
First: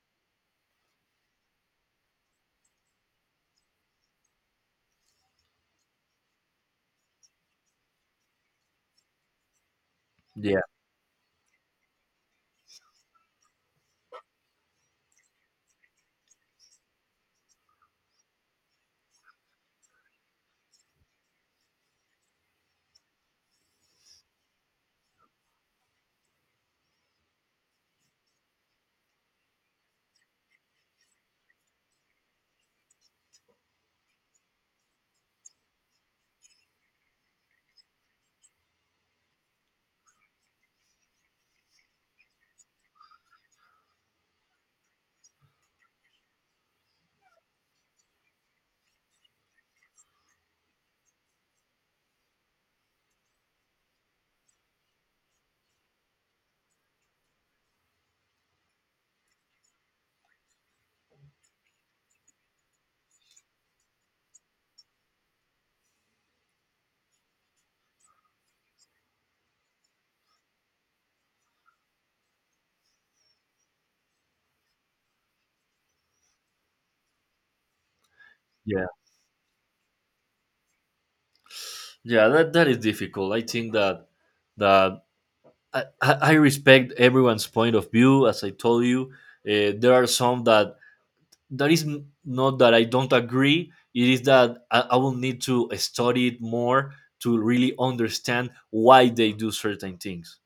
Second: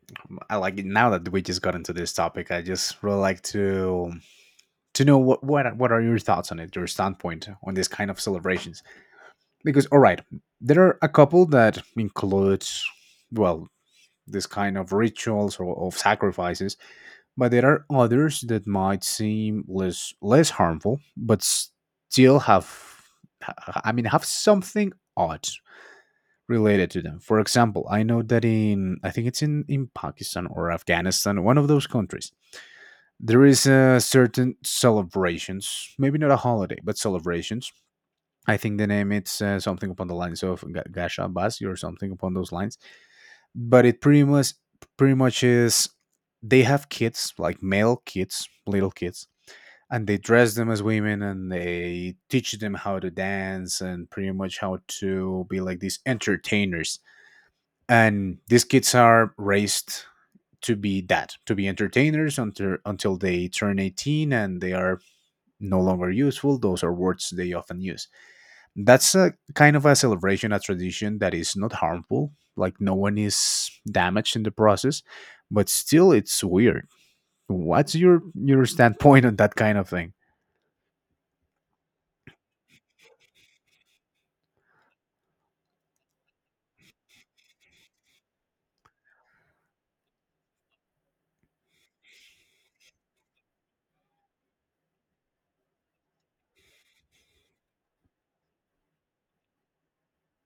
[SPEAKER 1] I like it. Now that we just got into this topic, I just really like to know what what are your thoughts on it, your standpoint on this kind of celebrations? Because all right,
[SPEAKER 2] Yeah,
[SPEAKER 1] there are a couple that includes well this kind of rituals or of sacrifices, but there are others that might seem less less harmful, but still have I mean have something odd related to them. For example, I know that in I think it's in Pakistan or Afghanistan, one of those countries, there is a certain celebrations, maybe not a holiday, but celebrations. I think the name it's something upon the lines of Gasha Basi or something upon those lines. But it pretty much pretty much is they have kids like male kids, little kids. And they dress them as women and they teach them how to dance and pretty much how to be like these entertainers, and these kids are raised to be that, to be entertainers until they turn 18 and they are no longer useful, those are words they often use. That's a kind of a celebration, a tradition that is not harmful, like no one is damaged in the process, but still it's weird. What's your
[SPEAKER 2] yeah,
[SPEAKER 1] standpoint on that kind of thing?
[SPEAKER 2] yeah, that is difficult. I think that I respect everyone's point of view, as I told you. There are some that is not that I don't agree. It is that I will need to study it more to really understand why they do certain things.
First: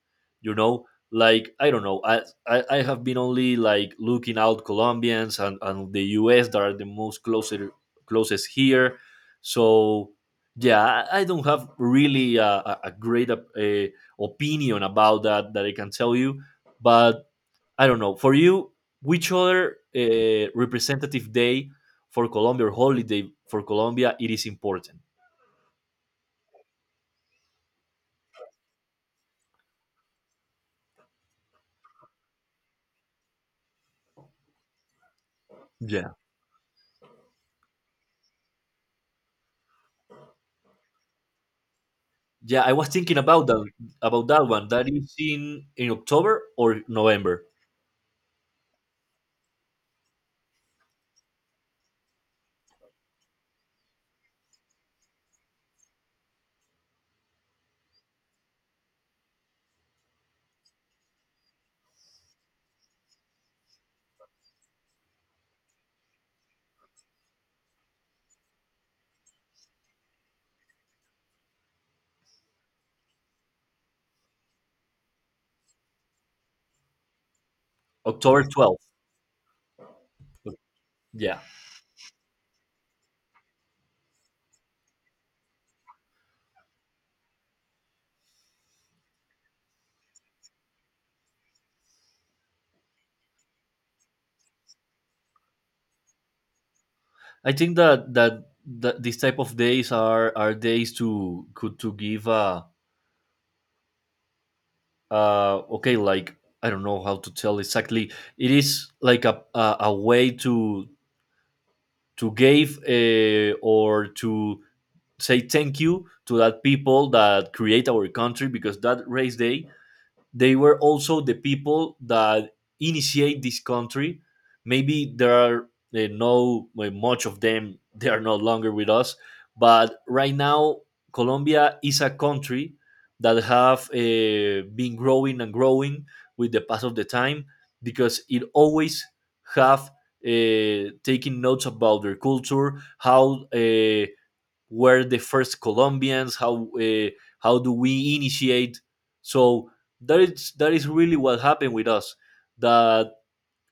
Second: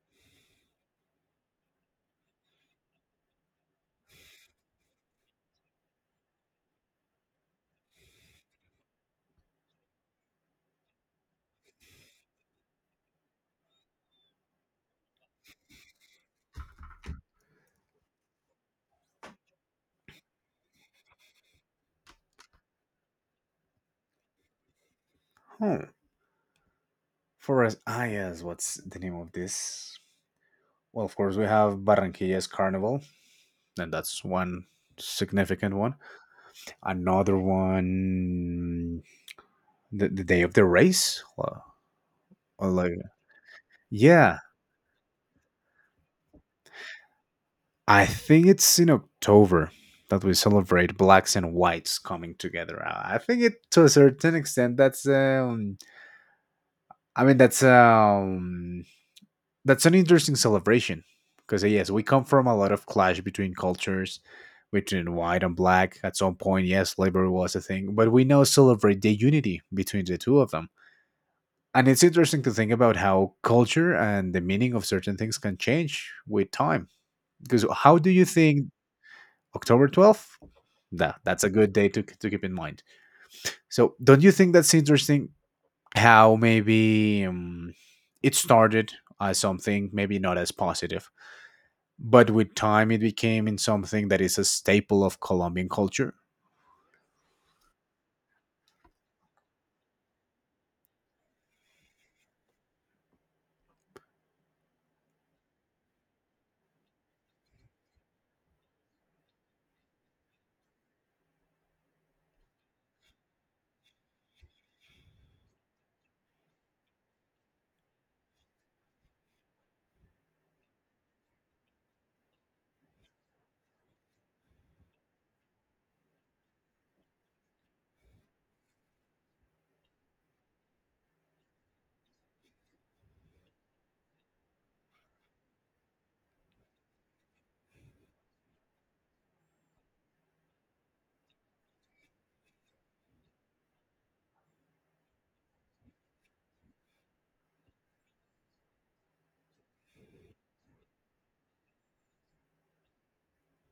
[SPEAKER 2] You know, like, I don't know. I have been only, like, looking out Colombians and, the US that are the most closer closest here. So yeah, I don't have really a great opinion about that I can tell you. But I don't know. For you, which other representative day for Colombia or holiday for Colombia it is important?
[SPEAKER 1] Hmm. For us, ah yes, what's the name of this? Well, of course we have Barranquilla's carnival, and that's one significant one.
[SPEAKER 2] Yeah.
[SPEAKER 1] Another one, the day of the race,
[SPEAKER 2] Yeah,
[SPEAKER 1] or
[SPEAKER 2] I was
[SPEAKER 1] like
[SPEAKER 2] thinking about
[SPEAKER 1] yeah
[SPEAKER 2] that one. That is in October or November.
[SPEAKER 1] I think it's in October that we celebrate blacks and whites coming together. I think it to a certain extent that's I mean that's an interesting celebration because yes we come from a lot of clash between cultures between white and black. At some point yes, slavery was a thing, but we now celebrate the unity between the two of them. And it's interesting to think about how culture and the meaning of certain things can change with time. Because how do you
[SPEAKER 2] October
[SPEAKER 1] think
[SPEAKER 2] twelfth.
[SPEAKER 1] October 12th? That,
[SPEAKER 2] Yeah,
[SPEAKER 1] that's a good day to keep in mind. So, don't you think that's interesting how maybe it started as something maybe not as positive, but with time it became in something that is a staple of Colombian culture?
[SPEAKER 2] I think that these type of days are days to, could to give, uh okay, like, I don't know how to tell exactly. It is like a way to give, or to say thank you to that people that create our country, because that race day, they were also the people that initiate this country. Maybe there are, no, well, much of them they are no longer with us, but right now Colombia is a country that have been growing and growing with the pass of the time, because it always have taking notes about their culture. How were the first Colombians? How do we initiate? So that is really what happened with us. That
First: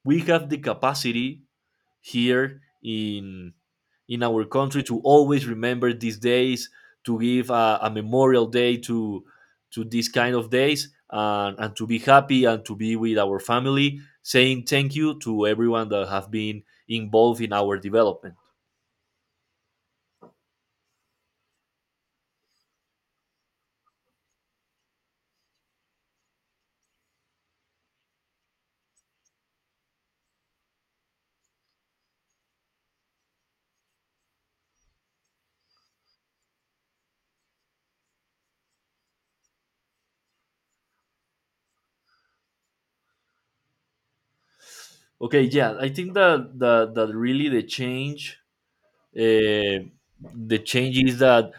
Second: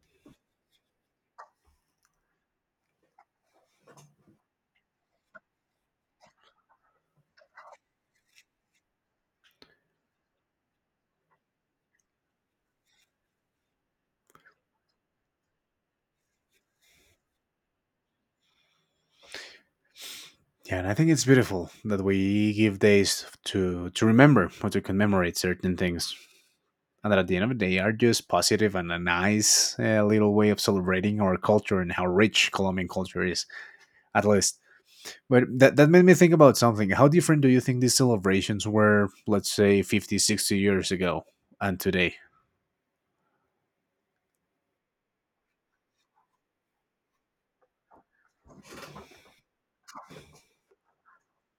[SPEAKER 2] we have the capacity here in our country to always remember these days, to give a memorial day to these kind of days, and to be happy and to be with our family, saying thank you to everyone that have been involved in our development.
[SPEAKER 1] Yeah, and I think it's beautiful that we give days to remember or to commemorate certain things, and that at the end of the day are just positive and a nice little way of celebrating our culture and how rich Colombian culture is, at least. But that made me think about something. How different do you think these celebrations were, let's say, 50, 60 years ago and today?
[SPEAKER 2] Okay, yeah, I think that really the change, uh, is that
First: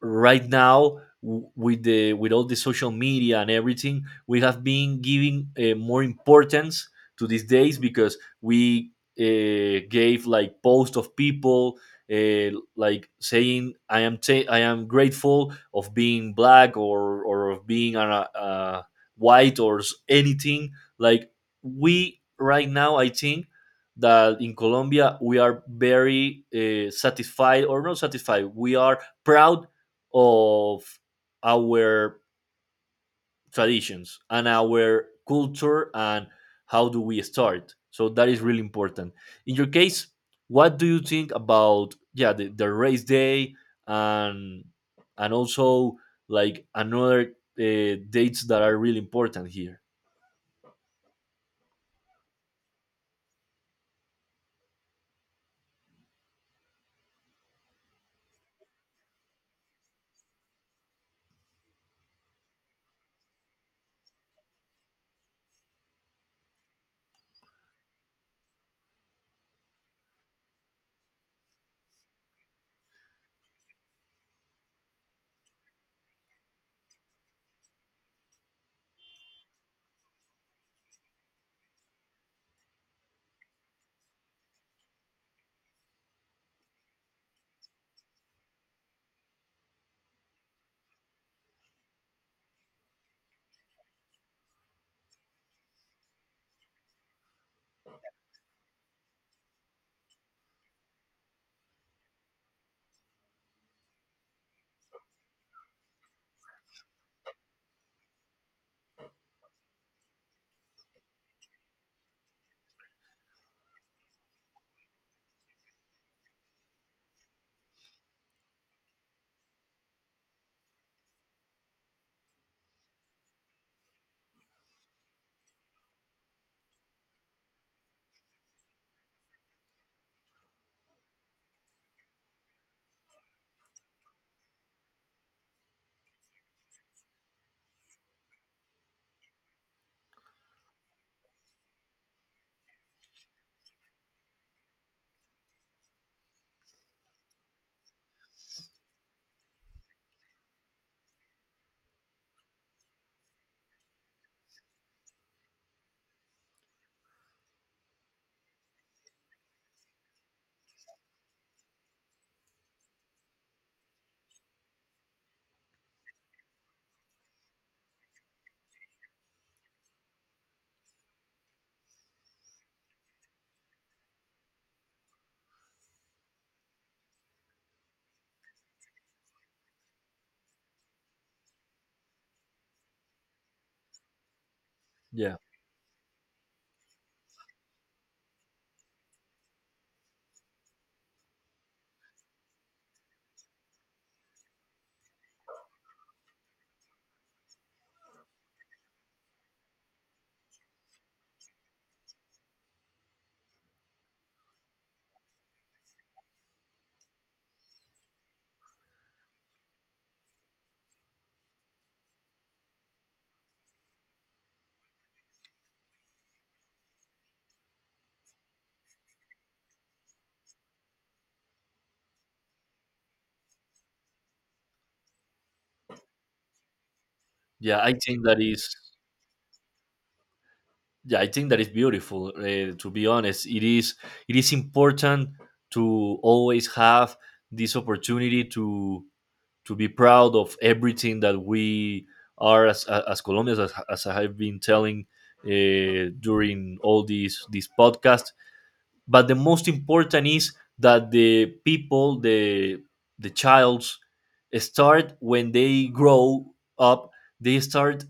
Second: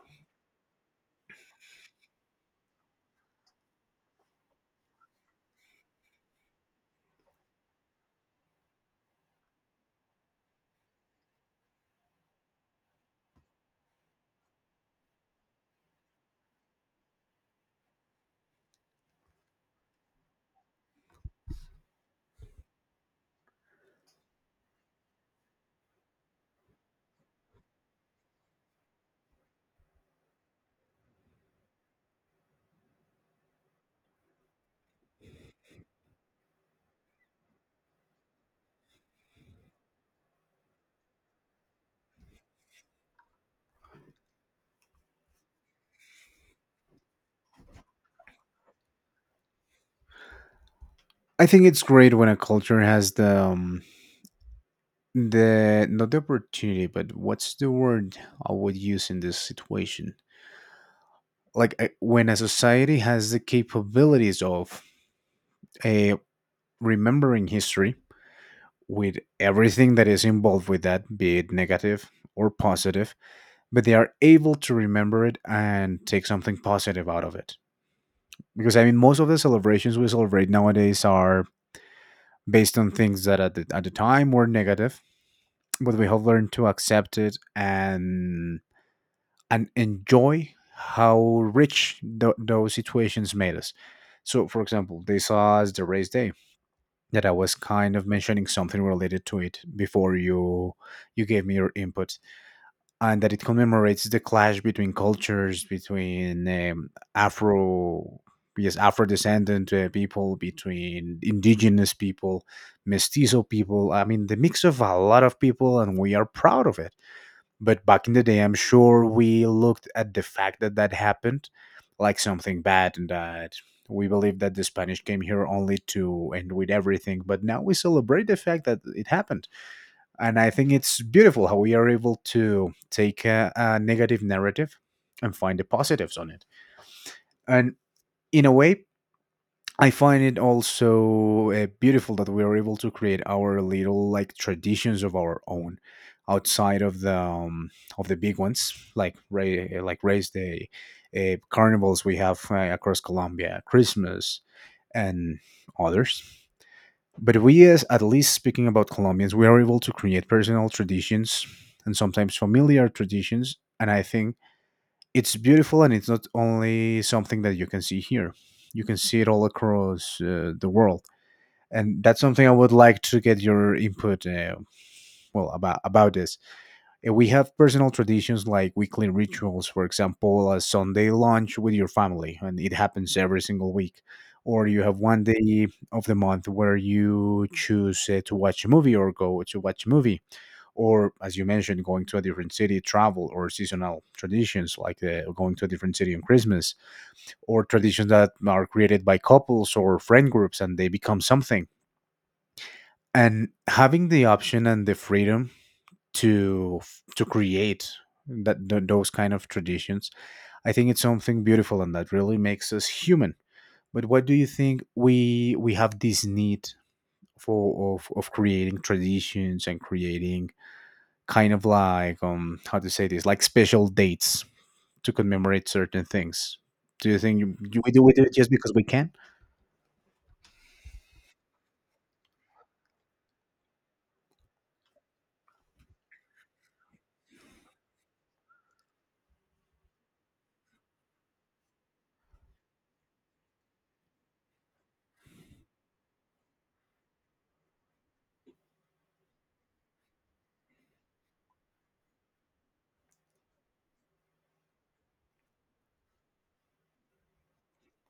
[SPEAKER 2] right now, with the with all the social media and everything, we have been giving, more importance to these days, because we, gave, like, posts of people, uh, like, saying I am grateful of being black or of being, white, or anything. Like, we right now I think that in Colombia we are very, satisfied, or not satisfied. We are proud of our traditions and our culture and how do we start. So that is really important. In your case, what do you think about, yeah, the race day, and also, like, another dates that are really important here?
[SPEAKER 1] I think it's great when a culture has the the not the opportunity but what's the word I would use in this situation like when a society has the capabilities of uh, remembering history with everything that is involved with that, be it negative or positive, but they are able to remember it and take something positive out of it because I mean most of the celebrations we celebrate nowadays are based on things that at the time were negative but we have learned to accept it and enjoy how rich those situations made us. So, for example, they saw us the race day that I was kind of mentioning something related to it before you gave me your input, and that it commemorates the clash between cultures, between Afro yes Afro descendant people, between indigenous people, mestizo people. I mean, the mix of a lot of people, and we are proud of it but back in the day I'm sure we looked at the fact that that happened like something bad, and that we believe that the Spanish came here only to end with everything, but now we celebrate the fact that it happened. And I think it's beautiful how we are able to take a negative narrative and find the positives on it and, in a way, I find it also beautiful that we are able to create our little like traditions of our own outside of the of the big ones like like race day, carnivals we have across Colombia, Christmas, and others. But we, as at least speaking about Colombians, we are able to create personal traditions and sometimes familiar traditions, and I think it's beautiful and it's not only something that you can see here, you can see it all across the world. And that's something I would like to get your input well about this. We have personal traditions like weekly rituals, for example a Sunday lunch with your family and it happens every single week, or you have one
[SPEAKER 2] Yeah,
[SPEAKER 1] day of the month where you choose to watch a movie or go to watch a movie, or as you mentioned going to a different city travel, or seasonal traditions like going to a different city on Christmas, or traditions that are created by couples or friend groups and they become something. And having the option and the freedom to to create those kind of traditions, I think it's something beautiful and that really makes us human. But what do you think, we have this need for of creating traditions and creating kind of like how to say this, like special dates to commemorate certain things? Do you think
[SPEAKER 2] yeah,
[SPEAKER 1] we do, we do it just because we can?
[SPEAKER 2] I think that is beautiful. To be honest, it is important to always have this opportunity to be proud of everything that we are as, Colombians, as I have been telling during all these this podcast. But the most important is that the people, the, childs start, when they grow up they start,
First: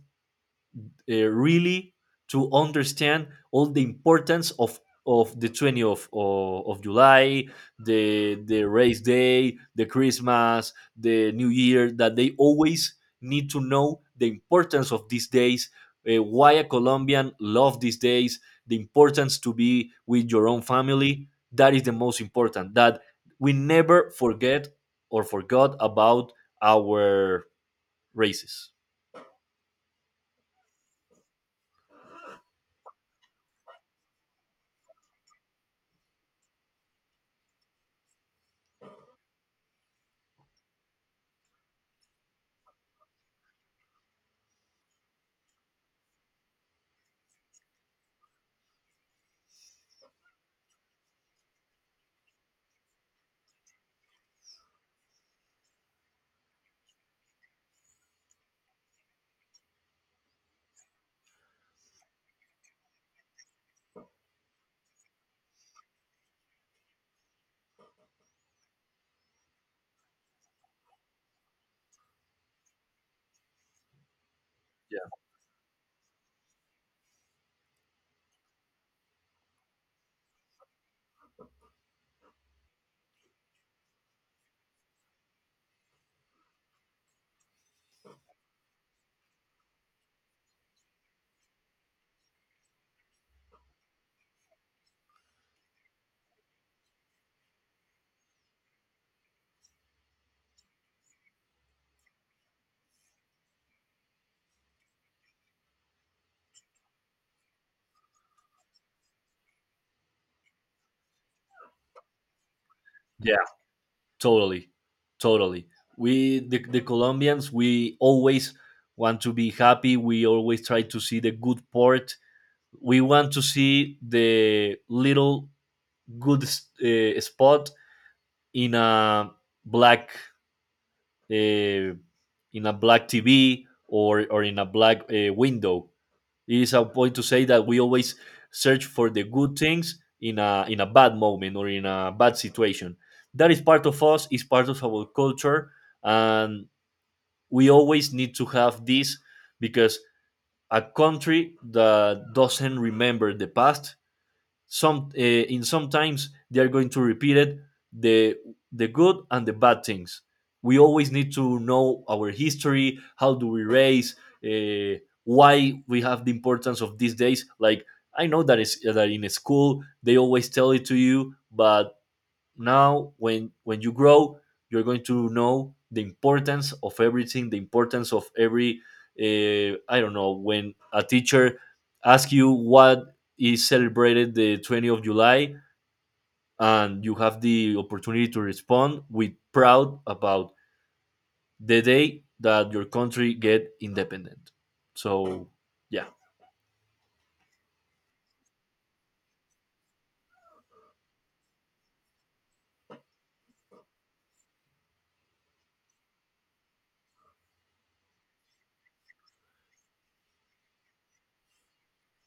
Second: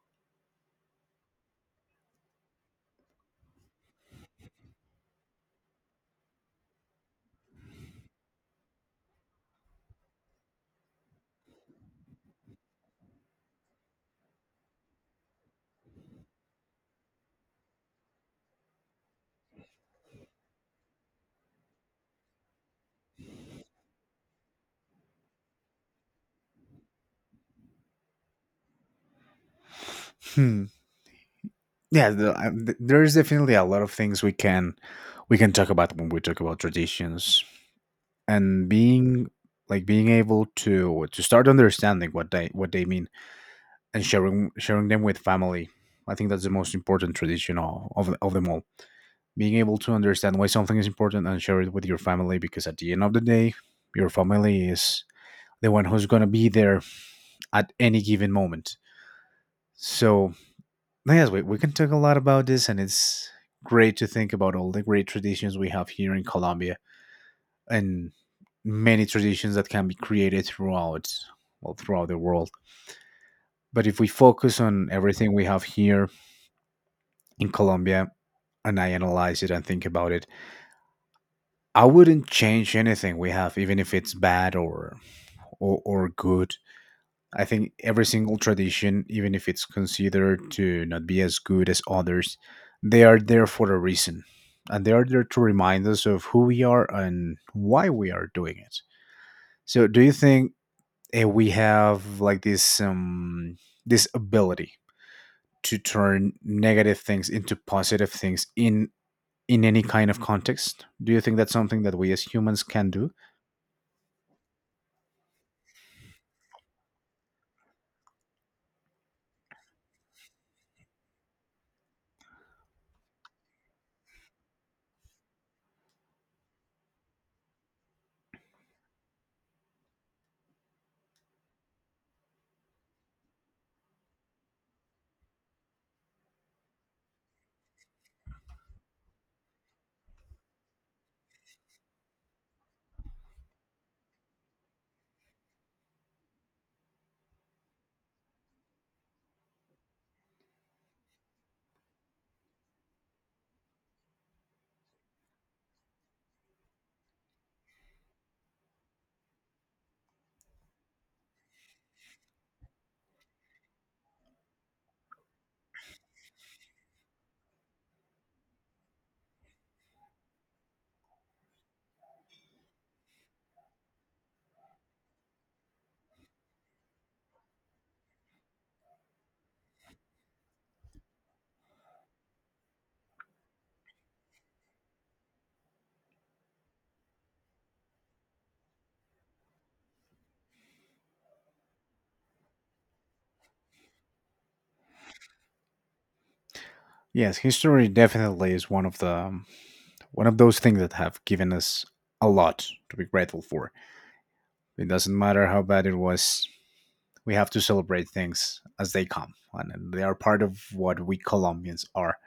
[SPEAKER 2] really, to understand all the importance of the 20th of, July, the race day, the Christmas, the New Year, that they always need to know the importance of these days, why a Colombian love these days, the importance to be with your own family. That is the most important. That we never forget or forgot about our races.
[SPEAKER 1] Hmm. Yeah, there's definitely a lot of things we can talk about when we talk about traditions and being like being able to start understanding what they mean and sharing them with family. I think that's the most important tradition of them all, being able to understand why something is important and share it with your family, because at the end of the day your family is the one who's going to be there at any given moment. So yes, we can talk a lot about this, and it's great to think about all the great traditions we have here in Colombia and many traditions that can be created throughout, well, throughout the world. But if we focus on everything we have here in Colombia and I analyze it and think about it, I wouldn't change anything we have, even if it's bad or or good. I think every single tradition, even if it's considered to not be as good as others, they are there for a reason. And they are there to remind us of who we are and why we are doing it. So, do you think we have like this this ability to turn negative things into positive things in any kind of context? Do you think that's something that we as humans can do?
[SPEAKER 2] Yeah. Totally, totally, we, the Colombians, we always want to be happy. We always try to see the good part. We want to see the little good, spot, in a black, uh, TV, or in a black, window. It's a point to say that we always search for the good things in a bad moment, or in a bad situation. That is part of us. Is part of our culture, and we always need to have this, because a country that doesn't remember the past, some in sometimes they are going to repeat it, the the good and the bad things. We always need to know our history, how do we raise, uh, why we have the importance of these days, like, I know that is that in school they always tell it to you, but now, when you grow, you're going to know the importance of everything, the importance of every, I don't know, when a teacher asks you what is celebrated the 20th of July, and you have the opportunity to respond with proud about the day that your country get independent. So yeah.
[SPEAKER 1] Yes, history definitely is one of the one of those things that have given us a lot to be grateful for. It doesn't matter how bad it was, we have to celebrate things as they come, and they are part of what we Colombians are.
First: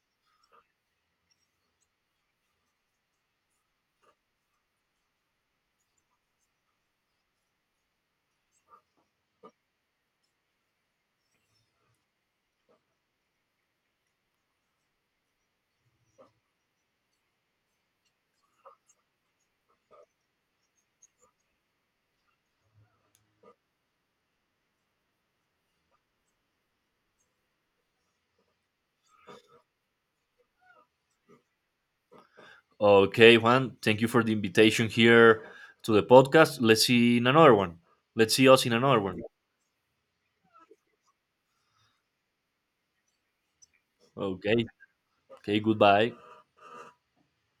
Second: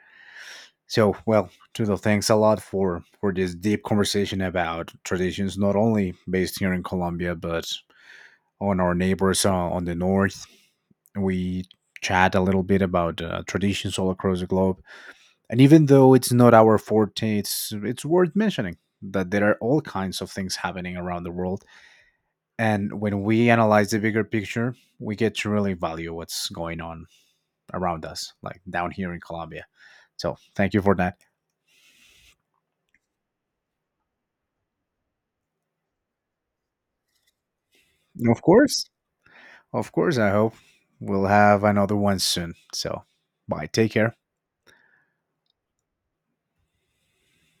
[SPEAKER 1] So, well, Trudeau, thanks a lot for this deep conversation about traditions, not only based here in Colombia, but on our neighbors on the north. We chat a little bit about traditions all across the globe. And even though it's not our forte, it's worth mentioning that there are all kinds of things happening around the world. And when we analyze the bigger picture, we get to really value what's going on around us, like down here in Colombia. So thank you for that.
[SPEAKER 2] Okay Juan, thank you for the invitation here to the podcast. Let's
[SPEAKER 1] Of
[SPEAKER 2] see us in
[SPEAKER 1] course.
[SPEAKER 2] another one.
[SPEAKER 1] Of course, I hope we'll have another one soon. So bye. Take care.
[SPEAKER 2] Okay. Okay, goodbye.